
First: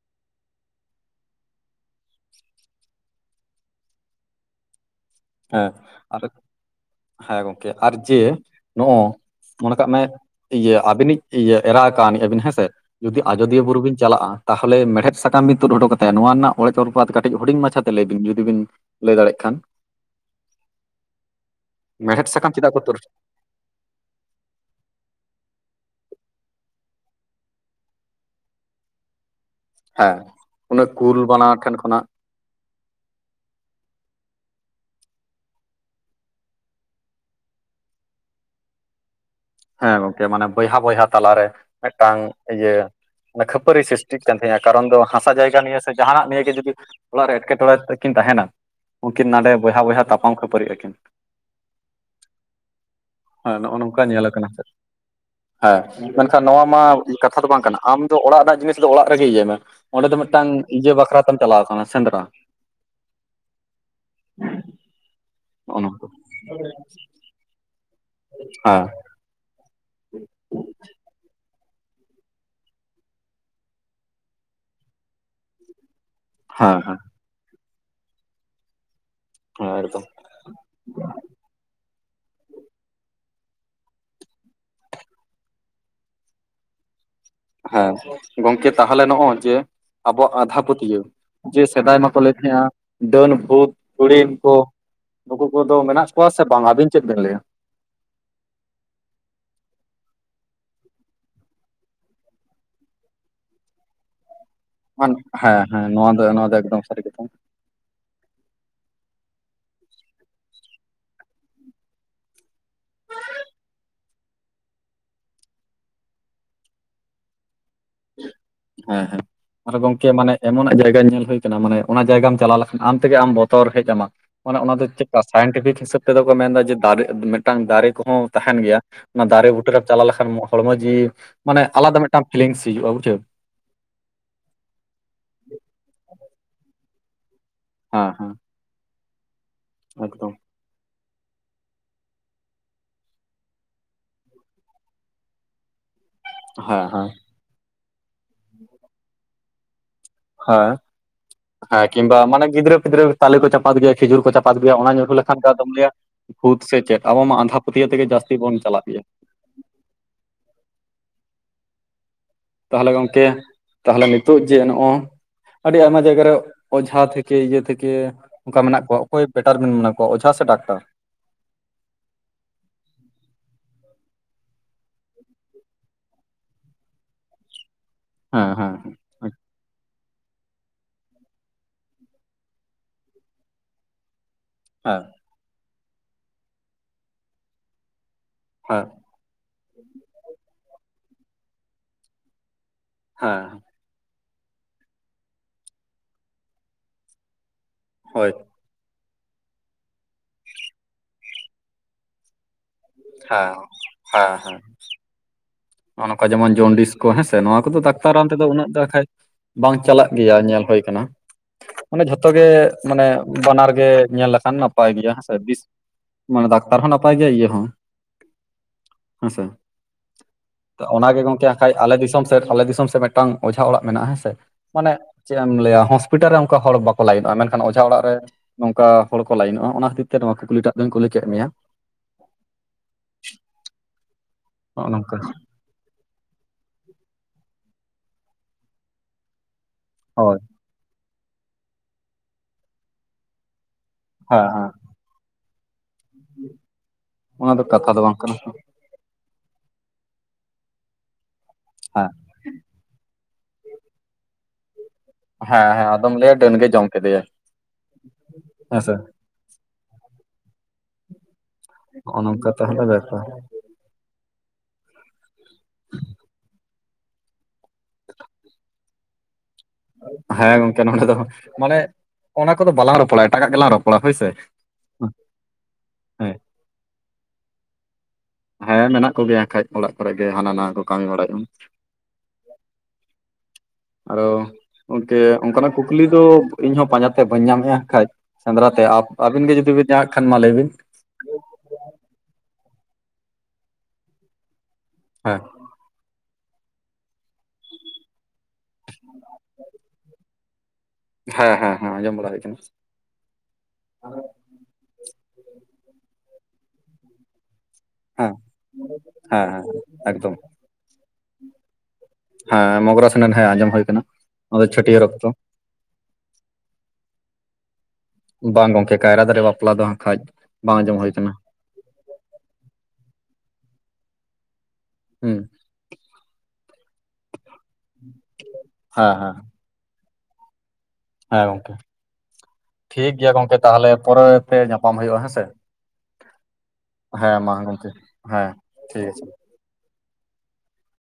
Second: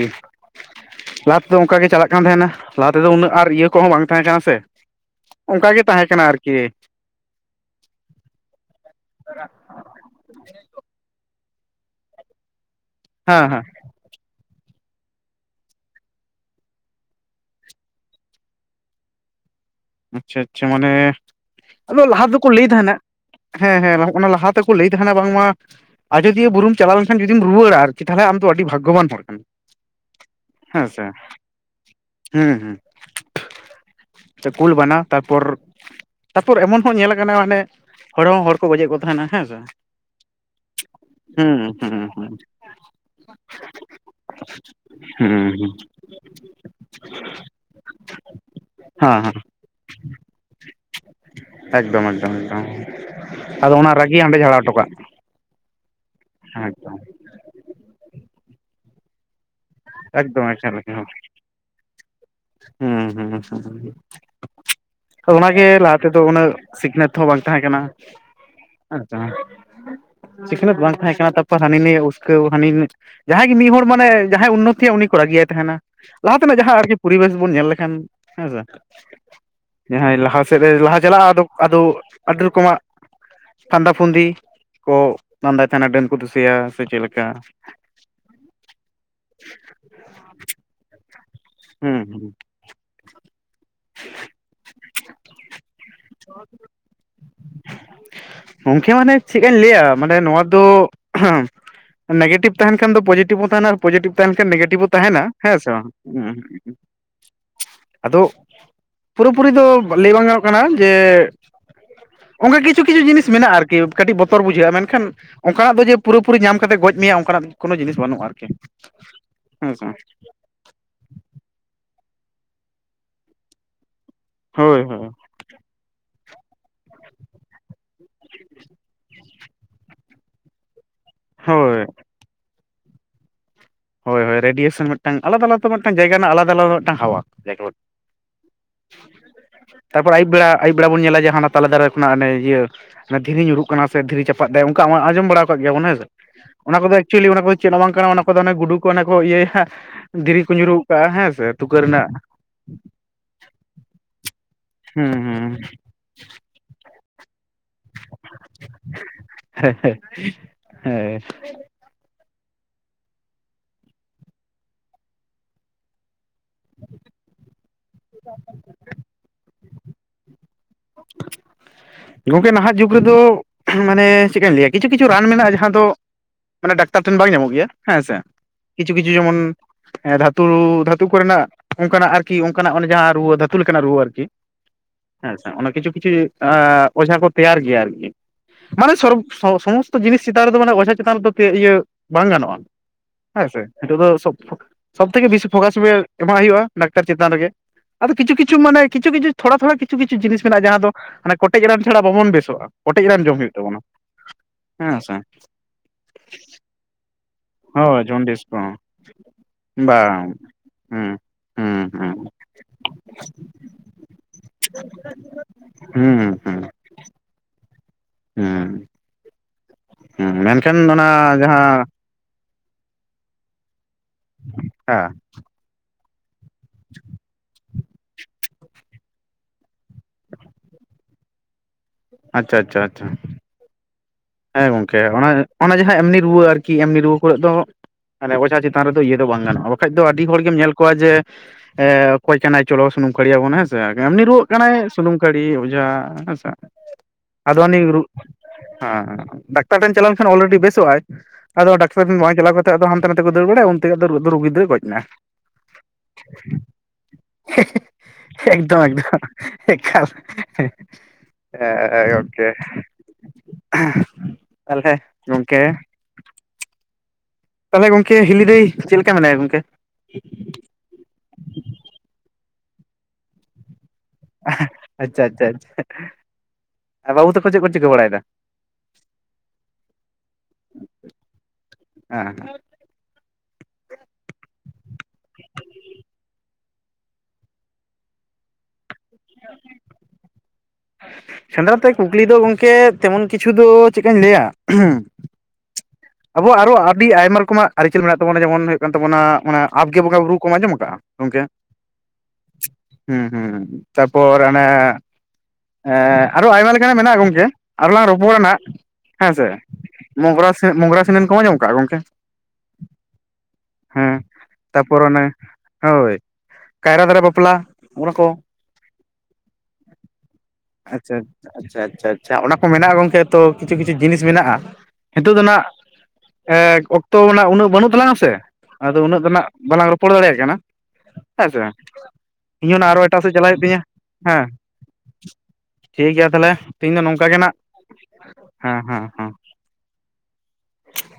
[SPEAKER 2] ᱞᱟᱦᱟ ᱛᱮᱫᱚ ᱩᱝᱠᱟ ᱜᱤ ᱪᱟᱞᱟᱜ ᱠᱟᱱ ᱛᱟᱦᱮᱱᱟ ᱞᱟᱦᱟ ᱛᱮᱫᱚ ᱩᱱᱟᱹᱜ ᱟᱨ ᱤᱭᱟᱹ ᱠᱚᱦᱚᱸ ᱵᱟᱝ ᱛᱟᱦᱮᱸ ᱠᱟᱱᱟ ᱥᱮ᱾ ᱩᱝᱠᱟ
[SPEAKER 1] ᱦᱮᱸ
[SPEAKER 2] ᱜᱮ ᱛᱟᱦᱮᱸ
[SPEAKER 1] ᱟᱨ
[SPEAKER 2] ᱠᱟᱱᱟ ᱟᱨᱠᱤ ᱾
[SPEAKER 1] ᱦᱮᱸ ᱜᱚᱝᱠᱮ ᱟᱨ ᱡᱮ ᱱᱚᱜᱼᱚ ᱢᱚᱱᱮ ᱠᱟᱜ ᱢᱮ ᱤᱭᱟᱹ ᱟᱵᱤᱱᱤᱡ ᱤᱭᱟᱹ ᱮᱨᱟ ᱟᱠᱟᱱᱤᱡ ᱟᱵᱤᱱ ᱦᱮᱸᱥᱮ ᱡᱩᱫᱤ
[SPEAKER 2] ᱦᱮᱸ
[SPEAKER 1] ᱟᱡᱚᱫᱤᱭᱟᱹ
[SPEAKER 2] ᱦᱮᱸ
[SPEAKER 1] ᱵᱩᱨᱩ ᱵᱤᱱ ᱪᱟᱞᱟᱜᱼᱟ᱾ ᱛᱟᱦᱚᱞᱮ ᱢᱮᱲᱦᱮᱫ ᱥᱟᱠᱟᱢ ᱵᱤᱱ ᱛᱩᱫ ᱦᱚᱴᱚ ᱠᱟᱛᱟᱭᱟ ᱱᱚᱣᱟ ᱨᱮᱱᱟᱜ ᱚᱲᱮᱡ ᱪᱚᱨᱯᱟᱛ ᱠᱟᱹᱴᱤᱡ ᱦᱩᱰᱤᱧ ᱢᱟᱪᱷᱟᱛᱮ ᱞᱟᱹᱭ ᱵᱤᱱ ᱡᱩᱫᱤ ᱵᱤᱱᱼᱼ ᱞᱮᱹ ᱫᱟᱲᱮᱜ ᱠᱷᱟᱱ᱾
[SPEAKER 2] ᱟᱪᱪᱷᱟ ᱟᱪᱪᱷᱟ ᱢᱟᱱᱮ ᱟᱫᱚ ᱞᱟᱦᱟ
[SPEAKER 1] ᱢᱮᱲᱦᱮᱫ
[SPEAKER 2] ᱫᱚᱠᱚ
[SPEAKER 1] ᱥᱟᱠᱟᱢ
[SPEAKER 2] ᱞᱮᱹᱭ
[SPEAKER 1] ᱪᱮᱫᱟᱜ ᱠᱚ ᱛᱩᱫ
[SPEAKER 2] ᱛᱟᱦᱮᱱᱟ᱾ ᱦᱮᱸ ᱦᱮᱸ ᱚᱱᱟ ᱞᱟᱦᱟ ᱛᱮᱠᱚ ᱞᱮᱹᱭ ᱛᱟᱦᱮᱱᱟ ᱵᱟᱝᱢᱟᱼᱼ ᱟᱡᱚᱫᱤᱭᱟᱹ ᱵᱩᱨᱩᱢ ᱪᱟᱞᱟᱣ ᱞᱮᱱ ᱠᱷᱟᱱ ᱡᱩᱫᱤᱢ ᱨᱩᱣᱟᱹᱲᱟ ᱟᱨᱠᱤ ᱛᱟᱦᱞᱮ ᱟᱢ ᱫᱚ ᱟᱹᱰᱤ ᱵᱷᱟᱜᱽᱜᱚᱵᱟᱱᱟ ᱠᱟᱱᱟᱢ᱾
[SPEAKER 1] ᱦᱮᱸ ᱩᱱᱟᱹᱜ
[SPEAKER 2] ᱦᱮᱸ ᱥᱮ
[SPEAKER 1] ᱠᱩᱞ ᱵᱟᱱᱟ ᱴᱷᱮᱱ ᱠᱷᱚᱱᱟᱜ
[SPEAKER 2] ᱦᱩᱸ ᱦᱩᱸ ᱠᱩᱞ ᱵᱟᱱᱟ ᱛᱟᱨᱯᱚᱨ ᱛᱟᱯᱚᱨ ᱮᱢᱚᱱ ᱦᱚᱸ ᱧᱮᱞ ᱟᱠᱟᱱᱟ ᱢᱟᱱᱮ ᱦᱚᱲ ᱦᱚᱸ ᱦᱚᱲ ᱠᱚ ᱜᱚᱡᱮᱜ ᱠᱚ ᱛᱟᱦᱮᱱᱟ᱾
[SPEAKER 1] ᱦᱮᱸ ᱜᱚᱝᱠᱮ ᱢᱟᱱᱮ ᱵᱚᱭᱦᱟ ᱵᱚᱭᱦᱟ ᱛᱟᱞᱟᱨᱮ
[SPEAKER 2] ᱦᱩᱸ ᱦᱩᱸ ᱦᱩᱸ
[SPEAKER 1] ᱢᱤᱫᱴᱟᱝ
[SPEAKER 2] ᱦᱩᱸ
[SPEAKER 1] ᱤᱭᱟᱹ ᱠᱷᱟᱹᱯᱟᱹᱨᱤ ᱥᱨᱤᱥᱴᱤᱜ ᱠᱟᱱ ᱛᱟᱦᱮᱡᱼᱟ ᱠᱟᱨᱚᱱ ᱫᱚ ᱦᱟᱥᱟ ᱡᱟᱭᱜᱟ ᱱᱤᱭᱮ
[SPEAKER 2] ᱦᱮᱸ
[SPEAKER 1] ᱥᱮ ᱡᱟᱦᱟᱱᱟᱜ ᱱᱤᱭᱮ ᱡᱩᱫᱤ ᱚᱲᱟᱜ ᱨᱮ ᱮᱴᱠᱮᱴᱚᱬᱮ ᱛᱮ ᱠᱤᱱ ᱛᱟᱦᱮᱱᱟ ᱩᱱᱠᱤᱱ
[SPEAKER 2] ᱦᱮᱸ
[SPEAKER 1] ᱱᱟᱸᱰᱮ ᱵᱚᱭᱦᱟ ᱵᱚᱭᱦᱟ ᱛᱟᱯᱟᱢ ᱠᱷᱟᱹᱯᱟᱹᱨᱤᱜ ᱟᱹᱠᱤᱱ᱾
[SPEAKER 2] ᱮᱠᱫᱚᱢ ᱮᱠᱫᱚᱢ ᱮᱠᱫᱚᱢ
[SPEAKER 1] ᱦᱮᱸ
[SPEAKER 2] ᱟᱫᱚ
[SPEAKER 1] ᱱᱚᱜᱼᱚ
[SPEAKER 2] ᱚᱱᱟ ᱨᱟᱹᱜᱤᱭᱟᱢᱼᱼ
[SPEAKER 1] [inaudible] ᱦᱮᱸ ᱢᱮᱱᱠᱷᱟᱱ ᱱᱚᱣᱟ ᱢᱟ
[SPEAKER 2] ᱮᱠᱫᱚᱢ
[SPEAKER 1] ᱠᱟᱛᱷᱟ ᱫᱚ ᱵᱟᱝ ᱠᱟᱱᱟ ᱟᱢ ᱫᱚ ᱚᱲᱟᱜ ᱨᱮᱱᱟᱜ ᱡᱤᱱᱤᱥ ᱫᱚ ᱚᱲᱟᱜ ᱨᱮᱜᱮ ᱤᱭᱟᱹᱭ ᱢᱮ᱾ ᱚᱸᱰᱮ ᱫᱚ
[SPEAKER 2] ᱮᱠᱫᱚᱢ [unintelligible]
[SPEAKER 1] ᱢᱤᱫᱴᱟᱝ ᱤᱭᱟᱹ
[SPEAKER 2] ᱦᱩᱸ
[SPEAKER 1] ᱵᱟᱠᱷᱨᱟ ᱛᱮᱢ ᱪᱟᱞᱟᱣ ᱟᱠᱟᱱᱟ ᱥᱮᱸᱫᱽᱨᱟ
[SPEAKER 2] ᱦᱩᱦᱩ ᱦᱩᱦᱩ ᱦᱩ ᱟᱫᱚ ᱚᱱᱟᱜᱮ
[SPEAKER 1] ᱱᱚᱜᱼᱚ
[SPEAKER 2] ᱞᱟᱦᱟ
[SPEAKER 1] ᱱᱚᱝᱠᱟ
[SPEAKER 2] ᱛᱮᱫᱚ ᱩᱱᱟᱹᱜ ᱥᱤᱠᱷᱱᱟᱹᱛ ᱦᱚᱸ ᱵᱟᱝ ᱛᱟᱦᱮᱸ ᱠᱟᱱᱟ᱾
[SPEAKER 1] ᱦᱮᱸ
[SPEAKER 2] [unintelligible] ᱥᱤᱠᱷᱱᱟᱹᱛ ᱵᱟᱝ ᱛᱟᱦᱮᱸ ᱠᱟᱱᱟ ᱛᱟᱵᱼᱼ ᱯᱟᱨ ᱦᱟᱹᱱᱤ ᱱᱤᱭᱮᱹ ᱩᱥᱠᱟᱹᱣ ᱦᱟᱹᱱᱤ ᱡᱟᱦᱟᱸᱭ ᱜᱮ ᱢᱤᱫ ᱦᱚᱲᱚᱲ ᱢᱟᱱᱮ ᱡᱟᱦᱟᱸᱭ ᱩᱱᱱᱚᱛᱤᱭᱟ ᱩᱱᱤ ᱠᱚ ᱨᱟᱹᱜᱤᱭᱟᱭ ᱛᱟᱦᱮᱱᱟ᱾ ᱞᱟᱦᱟ ᱛᱮᱱᱟᱜ
[SPEAKER 1] ᱦᱮᱸ
[SPEAKER 2] ᱡᱟᱦᱟᱸ ᱟᱨᱠᱤ
[SPEAKER 1] ᱦᱮᱸ
[SPEAKER 2] ᱯᱩᱨᱤᱵᱮᱹᱥ ᱵᱚᱱ ᱧᱮᱞ ᱞᱮᱠᱷᱟᱱ ᱦᱮᱸᱥᱮ
[SPEAKER 1] ᱮᱠᱫᱚᱢ
[SPEAKER 2] ᱡᱟᱦᱟᱸᱭ ᱞᱟᱦᱟᱼᱼ ᱥᱮᱫ ᱨᱮ ᱞᱟᱦᱟ ᱪᱟᱞᱟᱜᱼᱟ ᱟᱫ ᱟᱹᱰᱤ ᱨᱚᱠᱚᱢᱟᱜ᱾ ᱯᱷᱟᱱᱫᱟ ᱯᱷᱩᱱᱫᱤ ᱠᱚ ᱞᱟᱸᱫᱟᱭ ᱛᱟᱦᱮᱱᱟ ᱰᱟᱹᱱ ᱠᱚ ᱫᱩᱥᱮᱹᱭᱟ ᱥᱮ ᱪᱮᱜ ᱞᱮᱠᱟ,
[SPEAKER 1] ᱦᱮᱸ ᱜᱚᱝᱠᱮ ᱛᱟᱦᱚᱞᱮ ᱱᱚᱜᱼᱚ ᱡᱮ ᱟᱵᱚᱣᱟᱜ ᱟᱫᱷᱟ ᱯᱟᱹᱛᱭᱟᱹᱣ, ᱡᱮ ᱥᱮᱫᱟᱭ ᱢᱟᱠᱚ
[SPEAKER 2] ᱦᱩᱸ
[SPEAKER 1] ᱞᱟᱹᱭ ᱛᱮᱸᱦᱮᱜᱼᱟ ᱰᱟᱹᱱ, ᱵᱷᱩᱛ, ᱪᱩᱲᱤᱱ ᱠᱚ ᱱᱩᱠᱩ ᱠᱚᱫᱚ ᱢᱮᱱᱟᱜ ᱠᱚᱣᱟ ᱥᱮ ᱵᱟᱝᱟ ᱟᱹᱵᱤᱱ ᱪᱮᱫ ᱵᱤᱱ ᱞᱟᱹᱭᱟ?
[SPEAKER 2] ᱜᱚᱝᱠᱮ ᱢᱟᱱᱮ ᱪᱮᱜ ᱠᱟᱧ ᱞᱮᱹᱭᱟ ᱢᱟᱱᱮ ᱱᱚᱣᱟ ᱫᱚᱼᱼ ᱱᱮᱹᱜᱮᱹᱴᱤᱵᱷ ᱛᱟᱦᱮᱱ ᱠᱷᱟᱱ ᱫᱚ ᱯᱚᱡᱮᱹᱴᱤᱵᱷ ᱦᱚᱸ ᱛᱟᱦᱮᱱᱟ ᱟᱨ ᱯᱚᱡᱮᱹᱴᱤᱵᱷ ᱛᱟᱦᱮᱱ ᱠᱷᱟᱱ ᱱᱮᱹᱜᱮᱹᱴ ᱛᱟᱦᱮᱱᱟ ᱦᱮᱸ ᱥᱮ ᱵᱟᱝ
[SPEAKER 1] ᱱᱚᱣᱟ ᱫᱚ ᱱᱚᱣᱟ ᱫᱚ ᱮᱠᱫᱚᱢ ᱥᱟᱹᱨᱤ ᱠᱟᱛᱷᱟ
[SPEAKER 2] ᱟᱫᱚᱼᱼ ᱯᱩᱨᱟᱹᱯᱩᱨᱤ ᱫᱚ ᱞᱟᱹᱭ ᱵᱟᱝ ᱜᱟᱱᱚᱜ ᱠᱟᱱᱟ ᱡᱮᱼᱼ
[SPEAKER 1] [unintelligible]
[SPEAKER 2] ᱚᱱᱠᱟ ᱠᱤᱪᱷᱩ ᱠᱤᱪᱷᱩ ᱡᱤᱱᱤᱥ ᱢᱮᱱᱟᱜ-ᱟ, ᱟᱨᱠᱤ ᱠᱟᱹᱴᱤᱡ ᱵᱚᱛᱚᱨ ᱵᱩᱡᱷᱟᱹᱜ-ᱟ, ᱢᱮᱱᱠᱷᱟᱱᱼᱼ ᱚᱱᱠᱟᱱᱟᱜ ᱫᱚ ᱡᱮ ᱯᱩᱨᱟᱹᱯᱩᱨᱤ ᱧᱟᱢ ᱠᱟᱛᱮᱫ ᱜᱚᱡ ᱢᱮᱭᱟ ᱡᱮ ᱚᱱᱠᱟᱱᱟᱜ ᱠᱳᱱᱳ ᱡᱤᱱᱤᱥ ᱵᱟᱹᱱᱩᱜ-ᱟ᱾ ᱟᱨᱠᱤ᱾
[SPEAKER 1] ᱦᱮᱸ ᱦᱮᱸ
[SPEAKER 2] ᱦᱮᱸ
[SPEAKER 1] ᱟᱫᱚ
[SPEAKER 2] ᱥᱮ
[SPEAKER 1] ᱜᱚᱝᱠᱮ ᱢᱟᱱᱮ, ᱮᱢᱚᱱᱱᱟᱜ ᱡᱟᱭᱜᱟ ᱧᱮᱞ ᱦᱩᱭ ᱟᱠᱟᱱᱟ ᱢᱟᱱᱮ ᱚᱱᱟ ᱡᱟᱭᱜᱟᱢ ᱪᱟᱞᱟᱣ ᱞᱮᱠᱷᱟᱱ ᱟᱢ ᱛᱮᱜᱮ ᱟᱢ ᱵᱚᱛᱚᱨ ᱦᱮᱡ ᱟᱢᱟ᱾ ᱢᱟᱱᱮ ᱚᱱᱟ
[SPEAKER 2] ᱦᱳᱭ
[SPEAKER 1] ᱫᱚ
[SPEAKER 2] ᱦᱳᱭ
[SPEAKER 1] ᱪᱮᱫᱠᱟ ᱥᱟᱭᱮᱱᱴᱤᱯᱷᱤᱠ ᱦᱤᱥᱟᱹᱵ ᱛᱮᱫᱚ ᱠᱚ ᱢᱮᱱᱫᱟ ᱡᱮ ᱫᱟᱨᱮ ᱢᱤᱫᱴᱟᱝ ᱫᱟᱨᱮ ᱠᱚᱦᱚᱸ ᱛᱟᱸᱦᱮᱱ ᱜᱮᱭᱟ᱾ ᱚᱱᱟ ᱫᱟᱨᱮ ᱵᱩᱴᱟᱹᱨᱮ ᱨᱮ ᱪᱟᱞᱟᱣ ᱞᱮᱠᱷᱟᱱ ᱦᱚᱲᱢᱚ ᱡᱤᱣᱤ ᱢᱟᱱᱮ
[SPEAKER 2] ᱦᱳᱭ
[SPEAKER 1] ᱟᱞᱟᱫᱟ ᱢᱤᱫᱴᱟᱝ ᱯᱷᱤᱞᱤᱝᱥ ᱦᱤᱡᱩᱜ-ᱟ, ᱵᱩᱡᱷᱟᱹᱣ,
[SPEAKER 2] ᱦᱳᱭ ᱦᱳᱭ ᱨᱮᱰᱤᱭᱮᱥᱚᱱ ᱢᱤᱫᱴᱟᱝ ᱟᱞᱟᱫᱟ ᱟᱞᱟᱫᱟ ᱢᱤᱫᱴᱟᱝ ᱡᱟᱭᱜᱟ ᱨᱮᱱᱟᱜ ᱟᱞᱟᱫᱟ ᱟᱞᱟᱫᱟ ᱢᱤᱫᱴᱟᱝ ᱦᱟᱣᱟ ᱡᱟᱭᱜᱟ᱾
[SPEAKER 1] ᱦᱟᱸ ᱦᱟᱸ ᱾
[SPEAKER 2] ᱛᱟᱯᱚᱨ ᱟᱹᱭᱩᱵ ᱵᱮᱲᱟ ᱟᱹᱭᱩᱵ ᱵᱮᱲᱟ ᱵᱚᱱ ᱧᱮᱞᱟ ᱦᱟᱱᱟ ᱛᱟᱞᱮ ᱫᱟᱨᱮ ᱠᱷᱚᱱᱟᱜ ᱚᱱᱮ ᱤᱭᱟᱹᱼᱼ ᱫᱷᱤᱨᱤ ᱧᱩᱨᱩᱜ ᱠᱟᱱᱟ ᱥᱮ ᱫᱷᱤᱨᱤ ᱪᱟᱯᱟᱫ ᱮᱫᱟᱭ ᱚᱱᱠᱟ ᱟᱸᱡᱚᱢ ᱵᱟᱲᱟ ᱟᱠᱟᱫ ᱜᱮᱭᱟ ᱵᱚᱱ ᱦᱮᱸᱥᱮ‍? ᱚᱱᱟ
[SPEAKER 1] ᱦᱮᱸ
[SPEAKER 2] ᱠᱚᱫᱚ
[SPEAKER 1] ᱦᱮᱸ
[SPEAKER 2] ᱮᱠᱪᱩᱭᱮᱞᱤ ᱚᱱᱟ ᱠᱚᱫᱚ ᱪᱮᱫ ᱦᱚ ᱵᱟᱝ ᱠᱟᱱᱟ ᱚᱱᱟ ᱠᱚᱫᱚ ᱚᱱᱮ ᱜᱩᱰᱩ ᱠᱚ ᱚᱱᱮ ᱠᱚ ᱤᱭᱟᱹᱭᱟ ᱫᱷᱤᱨᱤ ᱠᱚ
[SPEAKER 1] ᱦᱮᱸ
[SPEAKER 2] ᱧᱩᱨᱩᱜ ᱠᱟᱜᱼᱟ ᱦᱮᱸ ᱥᱮ ᱛᱩᱠᱟᱹ
[SPEAKER 1] ᱦᱮᱸ
[SPEAKER 2] ᱨᱮᱱᱟᱜ
[SPEAKER 1] ᱠᱤᱝᱵᱟ ᱢᱟᱱᱮ ᱜᱤᱫᱽᱨᱟᱹ ᱯᱤᱫᱽᱨᱟᱹ ᱛᱟᱞᱮ ᱠᱚ ᱪᱟᱯᱟᱫ ᱜᱮᱭᱟ ᱠᱷᱤᱡᱩᱨ ᱠᱚ ᱪᱟᱯ ᱪᱟᱯᱟᱫ ᱜᱮᱭᱟ ᱚᱱᱟ
[SPEAKER 2] ᱦᱩᱸ
[SPEAKER 1] ᱧᱩᱨᱩ ᱞᱮᱠᱷᱟᱱ
[SPEAKER 2] ᱦᱩᱸ
[SPEAKER 1] ᱟᱫᱚᱢ ᱞᱟᱹᱭᱟ ᱵᱷᱩᱛ ᱥᱮ ᱪᱮᱫ ᱟᱵᱚ ᱢᱟ ᱟᱫᱷᱟ ᱯᱟ. ᱛᱭᱟᱹᱣ ᱛᱮᱜᱮ ᱡᱟᱹᱥᱛᱤ ᱵᱚᱱ ᱪᱟᱞᱟᱜ ᱜᱮᱭᱟ᱾
[SPEAKER 2] ᱦᱮᱸ ᱦᱮᱸ ᱦᱮᱸ᱾
[SPEAKER 1] ᱛᱟᱦᱚᱞᱮ ᱜᱚᱝᱠᱮ ᱛᱟᱦᱚᱞᱮ ᱱᱤᱛᱚᱜ ᱡᱮ ᱱᱚᱜ-ᱚᱭ ᱟᱹᱰᱤ ᱟᱭᱢᱟ ᱡᱟᱭᱜᱟ ᱨᱮᱼᱼ ᱚᱡᱷᱟ ᱛᱷᱮᱠᱮ ᱤᱭᱟᱹ ᱛᱷᱮᱠᱮ ᱚᱱᱠᱟ ᱢᱮᱱᱟᱜ ᱠᱚᱣᱟ ᱚᱠᱚᱭ ᱵᱮᱴᱟᱨ ᱵᱮᱱ ᱢᱚᱱᱮ ᱠᱚᱣᱟ ᱚᱡᱷᱟ ᱥᱮ ᱰᱟᱠᱛᱟᱨ? [inaudible]
[SPEAKER 2] ᱜᱚᱢᱠᱮ ᱱᱟᱦᱟᱜ ᱡᱩᱜᱽ ᱨᱮᱫᱚ ᱢᱟᱱᱮ ᱪᱮᱫ ᱠᱟᱹᱧ ᱞᱟᱹᱭᱟ ᱠᱤᱪᱷᱩ ᱠᱤᱪᱷᱩ ᱨᱟᱱ ᱢᱮᱱᱟᱜ-ᱟ, ᱡᱟᱸᱦᱟ ᱫᱚ ᱢᱟᱱᱮ ᱰᱟᱠᱛᱟᱨ ᱴᱷᱮᱱ ᱵᱟᱝ ᱧᱟᱢᱚᱜ ᱜᱮᱭᱟ ᱦᱮᱸ ᱥᱮ
[SPEAKER 1] ᱦᱮᱸ
[SPEAKER 2] ᱠᱤᱪᱷᱩ ᱠᱤᱪᱷᱩ
[SPEAKER 1] ᱦᱮᱸ
[SPEAKER 2] ᱡᱮᱢᱚᱱᱼᱼ ᱦᱮᱸ ᱫᱷᱟᱹᱛᱩ ᱫᱷᱟᱹᱛᱩ ᱠᱚ ᱨᱮᱱᱟᱜ ᱚᱱᱠᱟᱱᱟᱜ ᱟᱨᱠᱤ ᱚᱱᱠᱟᱱᱟᱜ ᱚᱱᱮ ᱡᱟᱸᱦᱟ ᱨᱩᱣᱟᱹ ᱫᱷᱟᱹᱛᱩ ᱞᱮᱠᱟᱱᱟᱜ ᱨᱩᱣᱟᱹ ᱟᱨᱠᱤ᱾
[SPEAKER 1] ᱦᱮᱸ᱾
[SPEAKER 2] ᱦᱮᱸᱥᱮ ᱚᱱᱟ ᱠᱤᱪᱷᱩ ᱠᱤᱪᱷᱩ ᱚᱡᱷᱟ ᱠᱚ ᱛᱮᱭᱟᱨ ᱜᱮᱭᱟ ᱟᱨᱠᱤ,
[SPEAKER 1] ᱦᱮᱸ
[SPEAKER 2] ᱢᱟᱱᱮ ᱥᱚᱨᱼᱼ ᱥᱚᱢᱚᱥᱛᱚ ᱡᱤᱱᱤᱥ ᱪᱮᱛᱟᱱ ᱨᱮᱫᱚ ᱢᱟᱱᱮ ᱚᱡᱷᱟ ᱪᱮᱛᱟᱱ ᱨᱮᱫᱚ ᱤᱭᱟᱹ ᱵᱟᱝ ᱜᱟᱱᱚᱜ-ᱟ, ᱦᱮᱸ ᱥᱮ᱾ ᱱᱤᱛᱚᱜ ᱫᱚ ᱥᱚᱵ ᱥᱚᱰ ᱛᱷᱮᱠᱮ ᱵᱮᱥᱤ ᱯᱷᱳᱠᱟᱥ ᱮᱢ ᱮᱢᱟᱜ ᱦᱩᱭᱩᱜ-ᱟ ᱰᱟᱠᱛᱟᱨ ᱪᱮᱛᱟᱱ ᱨᱮᱜᱮ᱾ ᱟᱫᱚ
[SPEAKER 1] ᱦᱳᱭ
[SPEAKER 2] ᱠᱤᱪᱷᱩ ᱠᱤᱪᱷᱩ ᱢᱟᱱᱮ ᱠᱤᱪᱷᱩ ᱠᱤᱪᱷᱩ ᱛᱷᱚᱲᱟ ᱛᱷᱚᱲᱟ ᱠᱤᱪᱷᱩᱼ ᱠᱤᱪᱷᱩ ᱡᱤᱱᱤᱥ ᱢᱮᱱᱟᱜ-ᱟ ᱡᱟᱸᱦᱟ ᱫᱚ ᱢᱟᱱᱮ ᱠᱚᱴᱮᱡ ᱨᱟᱱ ᱪᱷᱟᱲᱟ ᱵᱟᱵᱚᱱ ᱵᱮᱥᱚᱜ-ᱟ᱾ ᱠᱚᱴᱮᱡ ᱨᱟᱱ ᱡᱚᱢ ᱦᱩᱭᱩᱜ
[SPEAKER 1] ᱦᱮᱸ
[SPEAKER 2] ᱛᱟᱵᱚᱱᱟ ᱦᱮᱸ ᱥᱮ᱾
[SPEAKER 1] ᱦᱚᱜ-ᱚ ᱱᱚᱝᱠᱟ ᱡᱮᱢᱚᱱ ᱡᱚᱱᱰᱤᱥ᱾ ᱠᱚ ᱦᱮᱸᱥᱮ ᱱᱚᱶᱟ ᱠᱚᱫᱚ
[SPEAKER 2] ᱦᱳᱭ
[SPEAKER 1] ᱰᱟᱠᱛᱟᱨ ᱨᱟᱱ
[SPEAKER 2] ᱡᱚᱱᱰᱤᱥ
[SPEAKER 1] ᱛᱮᱫᱚ
[SPEAKER 2] ᱠᱚ
[SPEAKER 1] ᱩᱱᱟᱹᱜ ᱫᱚ ᱠᱷᱟᱡ ᱵᱟᱝ ᱪᱟᱞᱟᱜ ᱜᱮᱭᱟ ᱧᱮᱞ ᱦᱳᱭ ᱠᱟᱱᱟ᱾
[SPEAKER 2] ᱦᱩᱸ ᱦᱩᱸ
[SPEAKER 1] ᱢᱟᱱᱮ
[SPEAKER 2] ᱦᱩᱸ
[SPEAKER 1] ᱡᱷᱚᱛᱚ ᱜᱮ ᱢᱟᱱᱮ ᱵᱟᱱᱟᱨ ᱜᱮ ᱧᱮᱞ ᱞᱮᱠᱷᱟᱱ ᱱᱟᱯᱟᱭ ᱜᱮᱭᱟ ᱦᱮᱸᱥᱮ ᱵᱤᱥᱼᱼ
[SPEAKER 2] ᱦᱩᱸ ᱦᱩᱸ ᱾
[SPEAKER 1] ᱯᱟᱭ ᱤᱭᱟᱹ ᱦᱚᱸ᱾
[SPEAKER 2] ᱦᱩᱸ᱾
[SPEAKER 1] ᱦᱮᱸ ᱥᱮ᱾
[SPEAKER 2] ᱦᱮᱸ ᱢᱮᱱᱼᱼ
[SPEAKER 1] ᱛᱚ ᱚᱱᱟ ᱜᱮ ᱜᱚᱝᱠᱮ ᱦᱟᱠᱷᱟᱡ ᱟᱞᱮ ᱫᱤᱥᱚᱢᱼᱼ ᱟᱞᱮ ᱫᱤᱥᱚᱢ ᱥᱮᱫ ᱢᱤᱫᱴᱟᱝ ᱚᱡᱷᱟ ᱚᱲᱟᱜ ᱢᱮᱱᱟᱜ-ᱟ, ᱦᱮᱸᱥᱮ ᱢᱟᱱᱮ
[SPEAKER 2] ᱦᱮᱸ
[SPEAKER 1] ᱪᱮᱫ ᱮᱢ ᱞᱟᱹᱭᱟ ᱦᱚᱥᱯᱤᱴᱟᱞ ᱨᱮᱼᱼ ᱚᱱᱠᱟ ᱦᱚᱲ ᱵᱟᱠᱚ ᱞᱟᱭᱤᱱᱚᱜ-ᱟ, ᱢᱮᱱᱠᱷᱟᱱ ᱚᱡᱷᱟ ᱚᱲᱟᱜ ᱨᱮᱼᱼ ᱱᱚᱝᱠᱟ ᱦᱚᱲ ᱠᱚ ᱞᱟᱭᱤᱱᱚᱜ-ᱟ, ᱚᱱᱟ ᱠᱷᱟᱹᱛᱤᱨ ᱛᱮ ᱱᱚᱣᱟ ᱠᱩᱠᱞᱤᱴᱟᱜ ᱫᱩᱧ ᱠᱩᱞᱤ ᱠᱮᱫ ᱢᱮᱭᱟ᱾
[SPEAKER 2] ᱟᱪᱪᱷᱟ ᱟᱪᱪᱷᱟ ᱟᱪᱪᱷᱟ᱾ ᱦᱮᱸ
[SPEAKER 1] ᱱᱚᱜᱼᱚ
[SPEAKER 2] ᱜᱚᱝᱠᱮ
[SPEAKER 1] ᱱᱚᱝᱠᱟ
[SPEAKER 2] ᱚᱱᱟ ᱚᱱᱟ ᱡᱟᱸᱦᱟ ᱮᱢᱱᱤ ᱨᱩᱣᱟᱹ ᱟᱨᱠᱤ ᱮᱢᱱᱤ ᱨᱩᱣᱟᱹ ᱠᱚᱨᱮᱫ ᱫᱚᱼᱼ ᱚᱡᱷᱟ ᱪᱮᱛᱟᱱ ᱨᱮᱫᱚ ᱤᱭᱟᱹ ᱫᱚ ᱵᱟᱝ ᱜᱟᱱᱚᱜ-ᱟ᱾ ᱵᱟᱠᱷᱟᱡ ᱫᱚ ᱟᱹᱰᱤ
[SPEAKER 1] ᱦᱳᱭ
[SPEAKER 2] ᱦᱚᱲ ᱜᱮᱢ ᱧᱮᱞ ᱠᱚᱣᱟ ᱡᱮᱼᱼ ᱚᱠᱚᱭ ᱠᱟᱱᱟᱭ ᱪᱚᱞᱚ ᱥᱩᱱᱩᱢ ᱠᱷᱟᱹᱲᱤᱭᱟᱵᱚᱱ ᱦᱮᱸ ᱮᱥ ᱮᱢᱱᱤ ᱨᱩᱣᱟᱹᱜ
[SPEAKER 1] ᱦᱮᱸ ᱦᱮᱸ
[SPEAKER 2] ᱠᱟᱱᱟᱭ ᱥᱩᱱᱩᱢ ᱠᱷᱟᱹᱲᱤ ᱚᱡᱷᱟᱼᱼ ᱦᱮᱸᱥᱮ
[SPEAKER 1] ᱚᱱᱟ ᱫᱚ
[SPEAKER 2] ᱟᱫᱚ ᱩᱱᱤ
[SPEAKER 1] ᱠᱟᱛᱷᱟ ᱫᱚ
[SPEAKER 2] ᱨᱩᱼᱼ
[SPEAKER 1] ᱵᱟᱝ ᱠᱟᱱᱟ
[SPEAKER 2] ᱦᱮᱸ ᱰᱟᱠᱛᱟᱨ ᱴᱷᱮᱱ ᱪᱟᱞᱟᱣ ᱞᱮᱱ ᱠᱷᱟᱱ ᱚᱞᱨᱮᱰᱤ ᱵᱮᱥᱚᱜ-ᱟᱭ, ᱟᱫᱚ ᱰᱟᱠᱛᱟᱨ
[SPEAKER 1] ᱦᱮᱸ
[SPEAKER 2] ᱴᱷᱮᱱ ᱵᱟᱝ ᱪᱟᱞᱟᱣ ᱠᱟᱛᱮ ᱟᱫᱚ ᱦᱟᱱᱛᱮ ᱱᱟᱛᱮ᱾ ᱠᱚ ᱫᱟᱹᱲ ᱵᱟᱲᱟᱭᱟ ᱩᱱᱛᱮ ᱟᱫᱚ ᱨᱩᱜ ᱨᱩᱜᱤ ᱫᱚᱭ ᱜᱚᱡ ᱮᱱᱟ᱾
[SPEAKER 1] ᱦᱮᱸ ᱦᱮᱸ, ᱟᱫᱚᱢ ᱞᱟᱹᱭᱟ ᱰᱟᱹᱱ ᱜᱮ ᱡᱚᱢ ᱠᱮᱫᱮᱭᱟ
[SPEAKER 2] ᱮᱠᱫᱚᱢ
[SPEAKER 1] ᱦᱮᱸᱥᱮ᱾
[SPEAKER 2] ᱮᱠᱫᱚᱢ ᱮᱠᱟᱞ ᱦᱮᱸ
[SPEAKER 1] ᱱᱚᱜᱼᱚ
[SPEAKER 2] ᱜᱚᱝᱠᱮ᱾
[SPEAKER 1] ᱱᱚᱝᱠᱟ ᱛᱟᱦᱚᱞᱮ ᱵᱮᱯᱟᱨ
[SPEAKER 2] ᱛᱟᱞᱦᱮ ᱜᱟᱝᱠᱮᱼᱼ ᱛᱟᱦᱚᱞᱮ ᱜᱚᱝᱠᱮ ᱦᱤᱞᱤᱫᱟᱹᱭ ᱪᱮᱫ ᱞᱮᱠᱟ ᱢᱮᱱᱟᱭᱟ ᱜᱚᱝᱠᱮ?
[SPEAKER 1] ᱦᱮᱸ ᱜᱚᱝᱠᱮ ᱱᱚᱰᱮ ᱫᱚ ᱢᱟᱱᱮ ᱚᱱᱟ ᱠᱚᱫᱚ ᱵᱟᱞᱟᱝ ᱨᱚᱯᱚᱲᱟ ᱮᱴᱟᱜᱟᱜ ᱜᱮᱞᱟᱝ ᱨᱚᱯᱚᱲᱟ ᱦᱳᱭᱥᱮ।
[SPEAKER 2] ᱟᱪᱪᱷᱟ ᱟᱪᱪᱷᱟ ᱟᱪᱪᱷᱟ,
[SPEAKER 1] ᱦᱮᱸ
[SPEAKER 2] ᱟᱨ ᱵᱟᱹᱵᱩ ᱛᱟᱠᱚ ᱪᱮᱫ ᱠᱚ ᱪᱤᱠᱟᱹ ᱵᱟᱲᱟᱭᱮᱫᱟ?
[SPEAKER 1] ᱦᱮᱸ ᱢᱮᱱᱟᱜ ᱠᱚ ᱜᱮᱭᱟ ᱦᱟᱜᱠᱷᱟᱡ ᱚᱲᱟᱜ ᱠᱚᱨᱮ ᱜᱮ ᱦᱟᱱᱟ ᱱᱟᱣᱟ ᱠᱚ ᱠᱟᱹᱢᱤ ᱵᱟᱰᱟᱭᱮᱜᱼᱟ᱾
[SPEAKER 2] ᱦᱮᱸ
[SPEAKER 1] ᱟᱨᱚ ᱜᱚᱝᱠᱮ ᱚᱱᱠᱟᱱᱟᱜ ᱠᱩᱠᱞᱤ ᱫᱚᱼᱼ ᱤᱧ ᱦᱚᱸ ᱯᱟᱸᱡᱟ ᱛᱮ ᱵᱟᱹᱧ ᱧᱟᱢᱮᱜᱼᱟ ᱦᱟᱜ ᱠᱷᱟᱱᱡ ᱥᱮᱸᱫᱽᱨᱟ ᱛᱮ ᱟᱹᱵᱤᱱ ᱜᱮ ᱡᱩᱫᱤ ᱵᱤᱱ ᱧᱟᱢᱮᱫ ᱠᱷᱟᱱ ᱢᱟ ᱞᱟᱹᱭ ᱵᱤᱱ᱾
[SPEAKER 2] ᱥᱮᱸᱫᱽᱨᱟᱛᱮ ᱠᱩᱠᱞᱤ ᱫᱚ ᱜᱚᱝᱠᱮ ᱛᱮᱢᱚᱱ ᱠᱤᱪᱷᱩ ᱫᱚ ᱪᱮᱫ ᱠᱟᱧ ᱞᱟᱹᱭᱟᱼᱼ
[SPEAKER 1] ᱦᱮᱸ᱾
[SPEAKER 2] ᱟᱵᱚᱣᱟᱜ ᱟᱨᱚ ᱟᱹᱰᱤ ᱟᱭᱢᱟ ᱨᱚᱠᱚᱢᱟᱜ ᱟᱵᱭᱟᱜ ᱟᱨ ᱟᱰᱤ ᱨᱠᱢᱟᱝ ᱟᱹᱨᱤᱪᱟᱹᱞᱤ ᱢᱮᱱᱟᱜ ᱛᱟᱵᱚᱱᱟ ᱡᱮᱢᱚᱱ ᱦᱩᱭᱩᱜ ᱠᱟᱱ ᱛᱟᱵᱚᱱᱟ ᱚᱱᱟ ᱟᱯᱜᱮ ᱵᱚᱸᱜᱟ ᱵᱩᱨᱩ ᱠᱚᱢ ᱟᱸᱡᱚᱢ ᱠᱟᱜ-ᱟ ᱜᱚᱝᱠᱮ,
[SPEAKER 1] ᱦᱮᱸ ᱦᱮᱸ ᱦᱮᱸ ᱟᱸᱡᱚᱢ ᱵᱟᱲᱟ ᱦᱩᱭ ᱟᱠᱟᱱᱟ
[SPEAKER 2] ᱦᱩᱸ ᱦᱩᱸ ᱛᱟᱯᱚᱨ? [unintelligible] ᱮᱻ ᱟᱨᱚ ᱟᱭᱢᱟ ᱞᱮᱠᱟᱱᱟᱜ ᱢᱮᱱᱟᱜ-ᱟ ᱜᱚᱝᱠᱮ᱾ ᱟᱨᱞᱟᱝ
[SPEAKER 1] ᱦᱮᱸ
[SPEAKER 2] ᱨᱚᱯᱚᱲᱟᱱᱟᱜ
[SPEAKER 1] ᱦᱮᱸ
[SPEAKER 2] ᱦᱮᱸᱥᱮ,
[SPEAKER 1] ᱦᱮᱸ ᱮᱠᱫᱚᱢ
[SPEAKER 2] ᱢᱚᱜᱽᱨᱟ ᱥᱤ, ᱢᱚᱜᱽᱨᱟ ᱥᱤᱱᱟᱹᱱ ᱠᱚᱢ ᱟᱸᱡᱚᱢ ᱠᱟᱜ-ᱟ ᱜᱚᱝᱠᱮ?
[SPEAKER 1] ᱦᱮᱸ ᱢᱚᱜᱽᱨᱟ ᱥᱮᱱᱮᱱ ᱦᱮᱸ ᱟᱸᱡᱚᱢ ᱦᱩᱭᱠᱟᱱᱟ
[SPEAKER 2] ᱦᱮᱸ
[SPEAKER 1] ᱚᱱᱟᱫᱚ ᱪᱷᱟᱹᱴᱭᱟᱹᱨ
[SPEAKER 2] ᱛᱟᱯᱚᱨ ᱚᱱᱮ
[SPEAKER 1] ᱨᱠᱛᱚ᱾
[SPEAKER 2] ᱦᱳᱭ᱾ ᱠᱟᱭᱨᱟ ᱫᱟᱨᱮ ᱵᱟᱯᱞᱟ ᱚᱱᱟ ᱠᱚ
[SPEAKER 1] ᱵᱟᱝ ᱜᱚᱝᱠᱮ ᱠᱟᱭᱨᱟ ᱫᱟᱨᱮ ᱵᱟᱯᱞᱟ ᱫᱚ ᱦᱟᱸᱜ ᱠᱷᱟᱡ ᱵᱟᱝ ᱟᱸᱡᱚᱢ ᱦᱩᱭ
[SPEAKER 2] ᱟᱪᱪᱷᱟ
[SPEAKER 1] ᱠᱟᱱᱟ᱾
[SPEAKER 2] ᱟᱪᱪᱷᱟ ᱟᱪᱪᱷᱟ ᱟᱪᱪᱷᱟ, ᱚᱱᱟ ᱠᱚ ᱢᱮᱱᱟᱜᱼᱟ ᱜᱚᱝᱠᱮ ᱛᱚ ᱠᱤᱪᱷᱩ ᱠᱤᱪᱷᱩ ᱡᱤᱱᱤᱥ ᱢᱮᱱᱟᱜ-ᱟ᱾ ᱱᱤᱛᱳᱜ
[SPEAKER 1] ᱦᱩᱸ
[SPEAKER 2] ᱫᱚ ᱱᱟᱜ ᱚᱠᱛᱚ ᱨᱮᱱᱟᱜ ᱩᱱᱟᱹᱜ ᱵᱟᱹᱱᱩᱜ ᱛᱟᱞᱟᱝᱟ ᱥᱮ, ᱟᱫᱚ
[SPEAKER 1] ᱦᱮᱸ
[SPEAKER 2] ᱩᱱᱟᱹᱜ ᱫᱚ
[SPEAKER 1] ᱦᱮᱸ
[SPEAKER 2] ᱱᱟᱜ ᱵᱟᱞᱟᱝ ᱨᱚᱯᱚᱲ ᱫᱟᱲᱮᱭᱟᱜ ᱠᱟᱱᱟ ᱦᱮᱸ ᱥᱮ᱾ ᱤᱧ ᱦᱚᱸ ᱱᱟ ᱟᱨᱚ
[SPEAKER 1] ᱴᱷᱤᱠ
[SPEAKER 2] ᱮᱴᱟᱜ
[SPEAKER 1] ᱜᱮᱭᱟ
[SPEAKER 2] ᱥᱮᱫ ᱪᱟᱞᱟᱜ
[SPEAKER 1] ᱜᱚᱝᱠᱮ
[SPEAKER 2] ᱦᱩᱭᱩᱜ ᱛᱤᱧᱟᱹ
[SPEAKER 1] ᱛᱟᱦᱚᱞᱮ ᱯᱚᱨᱮ
[SPEAKER 2] ᱦᱮᱸ᱾
[SPEAKER 1] ᱛᱮ ᱧᱟᱯᱟᱢ ᱦᱩᱭᱩᱜᱼᱟ ᱦᱮᱸᱥᱮ
[SPEAKER 2] ᱴᱷᱤᱠ ᱜᱮᱭᱟ ᱛᱟᱦᱞᱮ ᱛᱮᱦᱤᱧ ᱫᱚ ᱱᱚᱝᱠᱟ
[SPEAKER 1] ᱦᱮᱸ
[SPEAKER 2] ᱜᱮ ᱱᱟᱜ
[SPEAKER 1] ᱢᱟ ᱜᱚᱝᱠᱮ
[SPEAKER 2] ᱦᱮᱸ ᱦᱮᱸ
[SPEAKER 1] ᱴᱷᱤᱠ ᱟᱪᱷᱮ
[SPEAKER 2] ᱦᱮᱸ᱾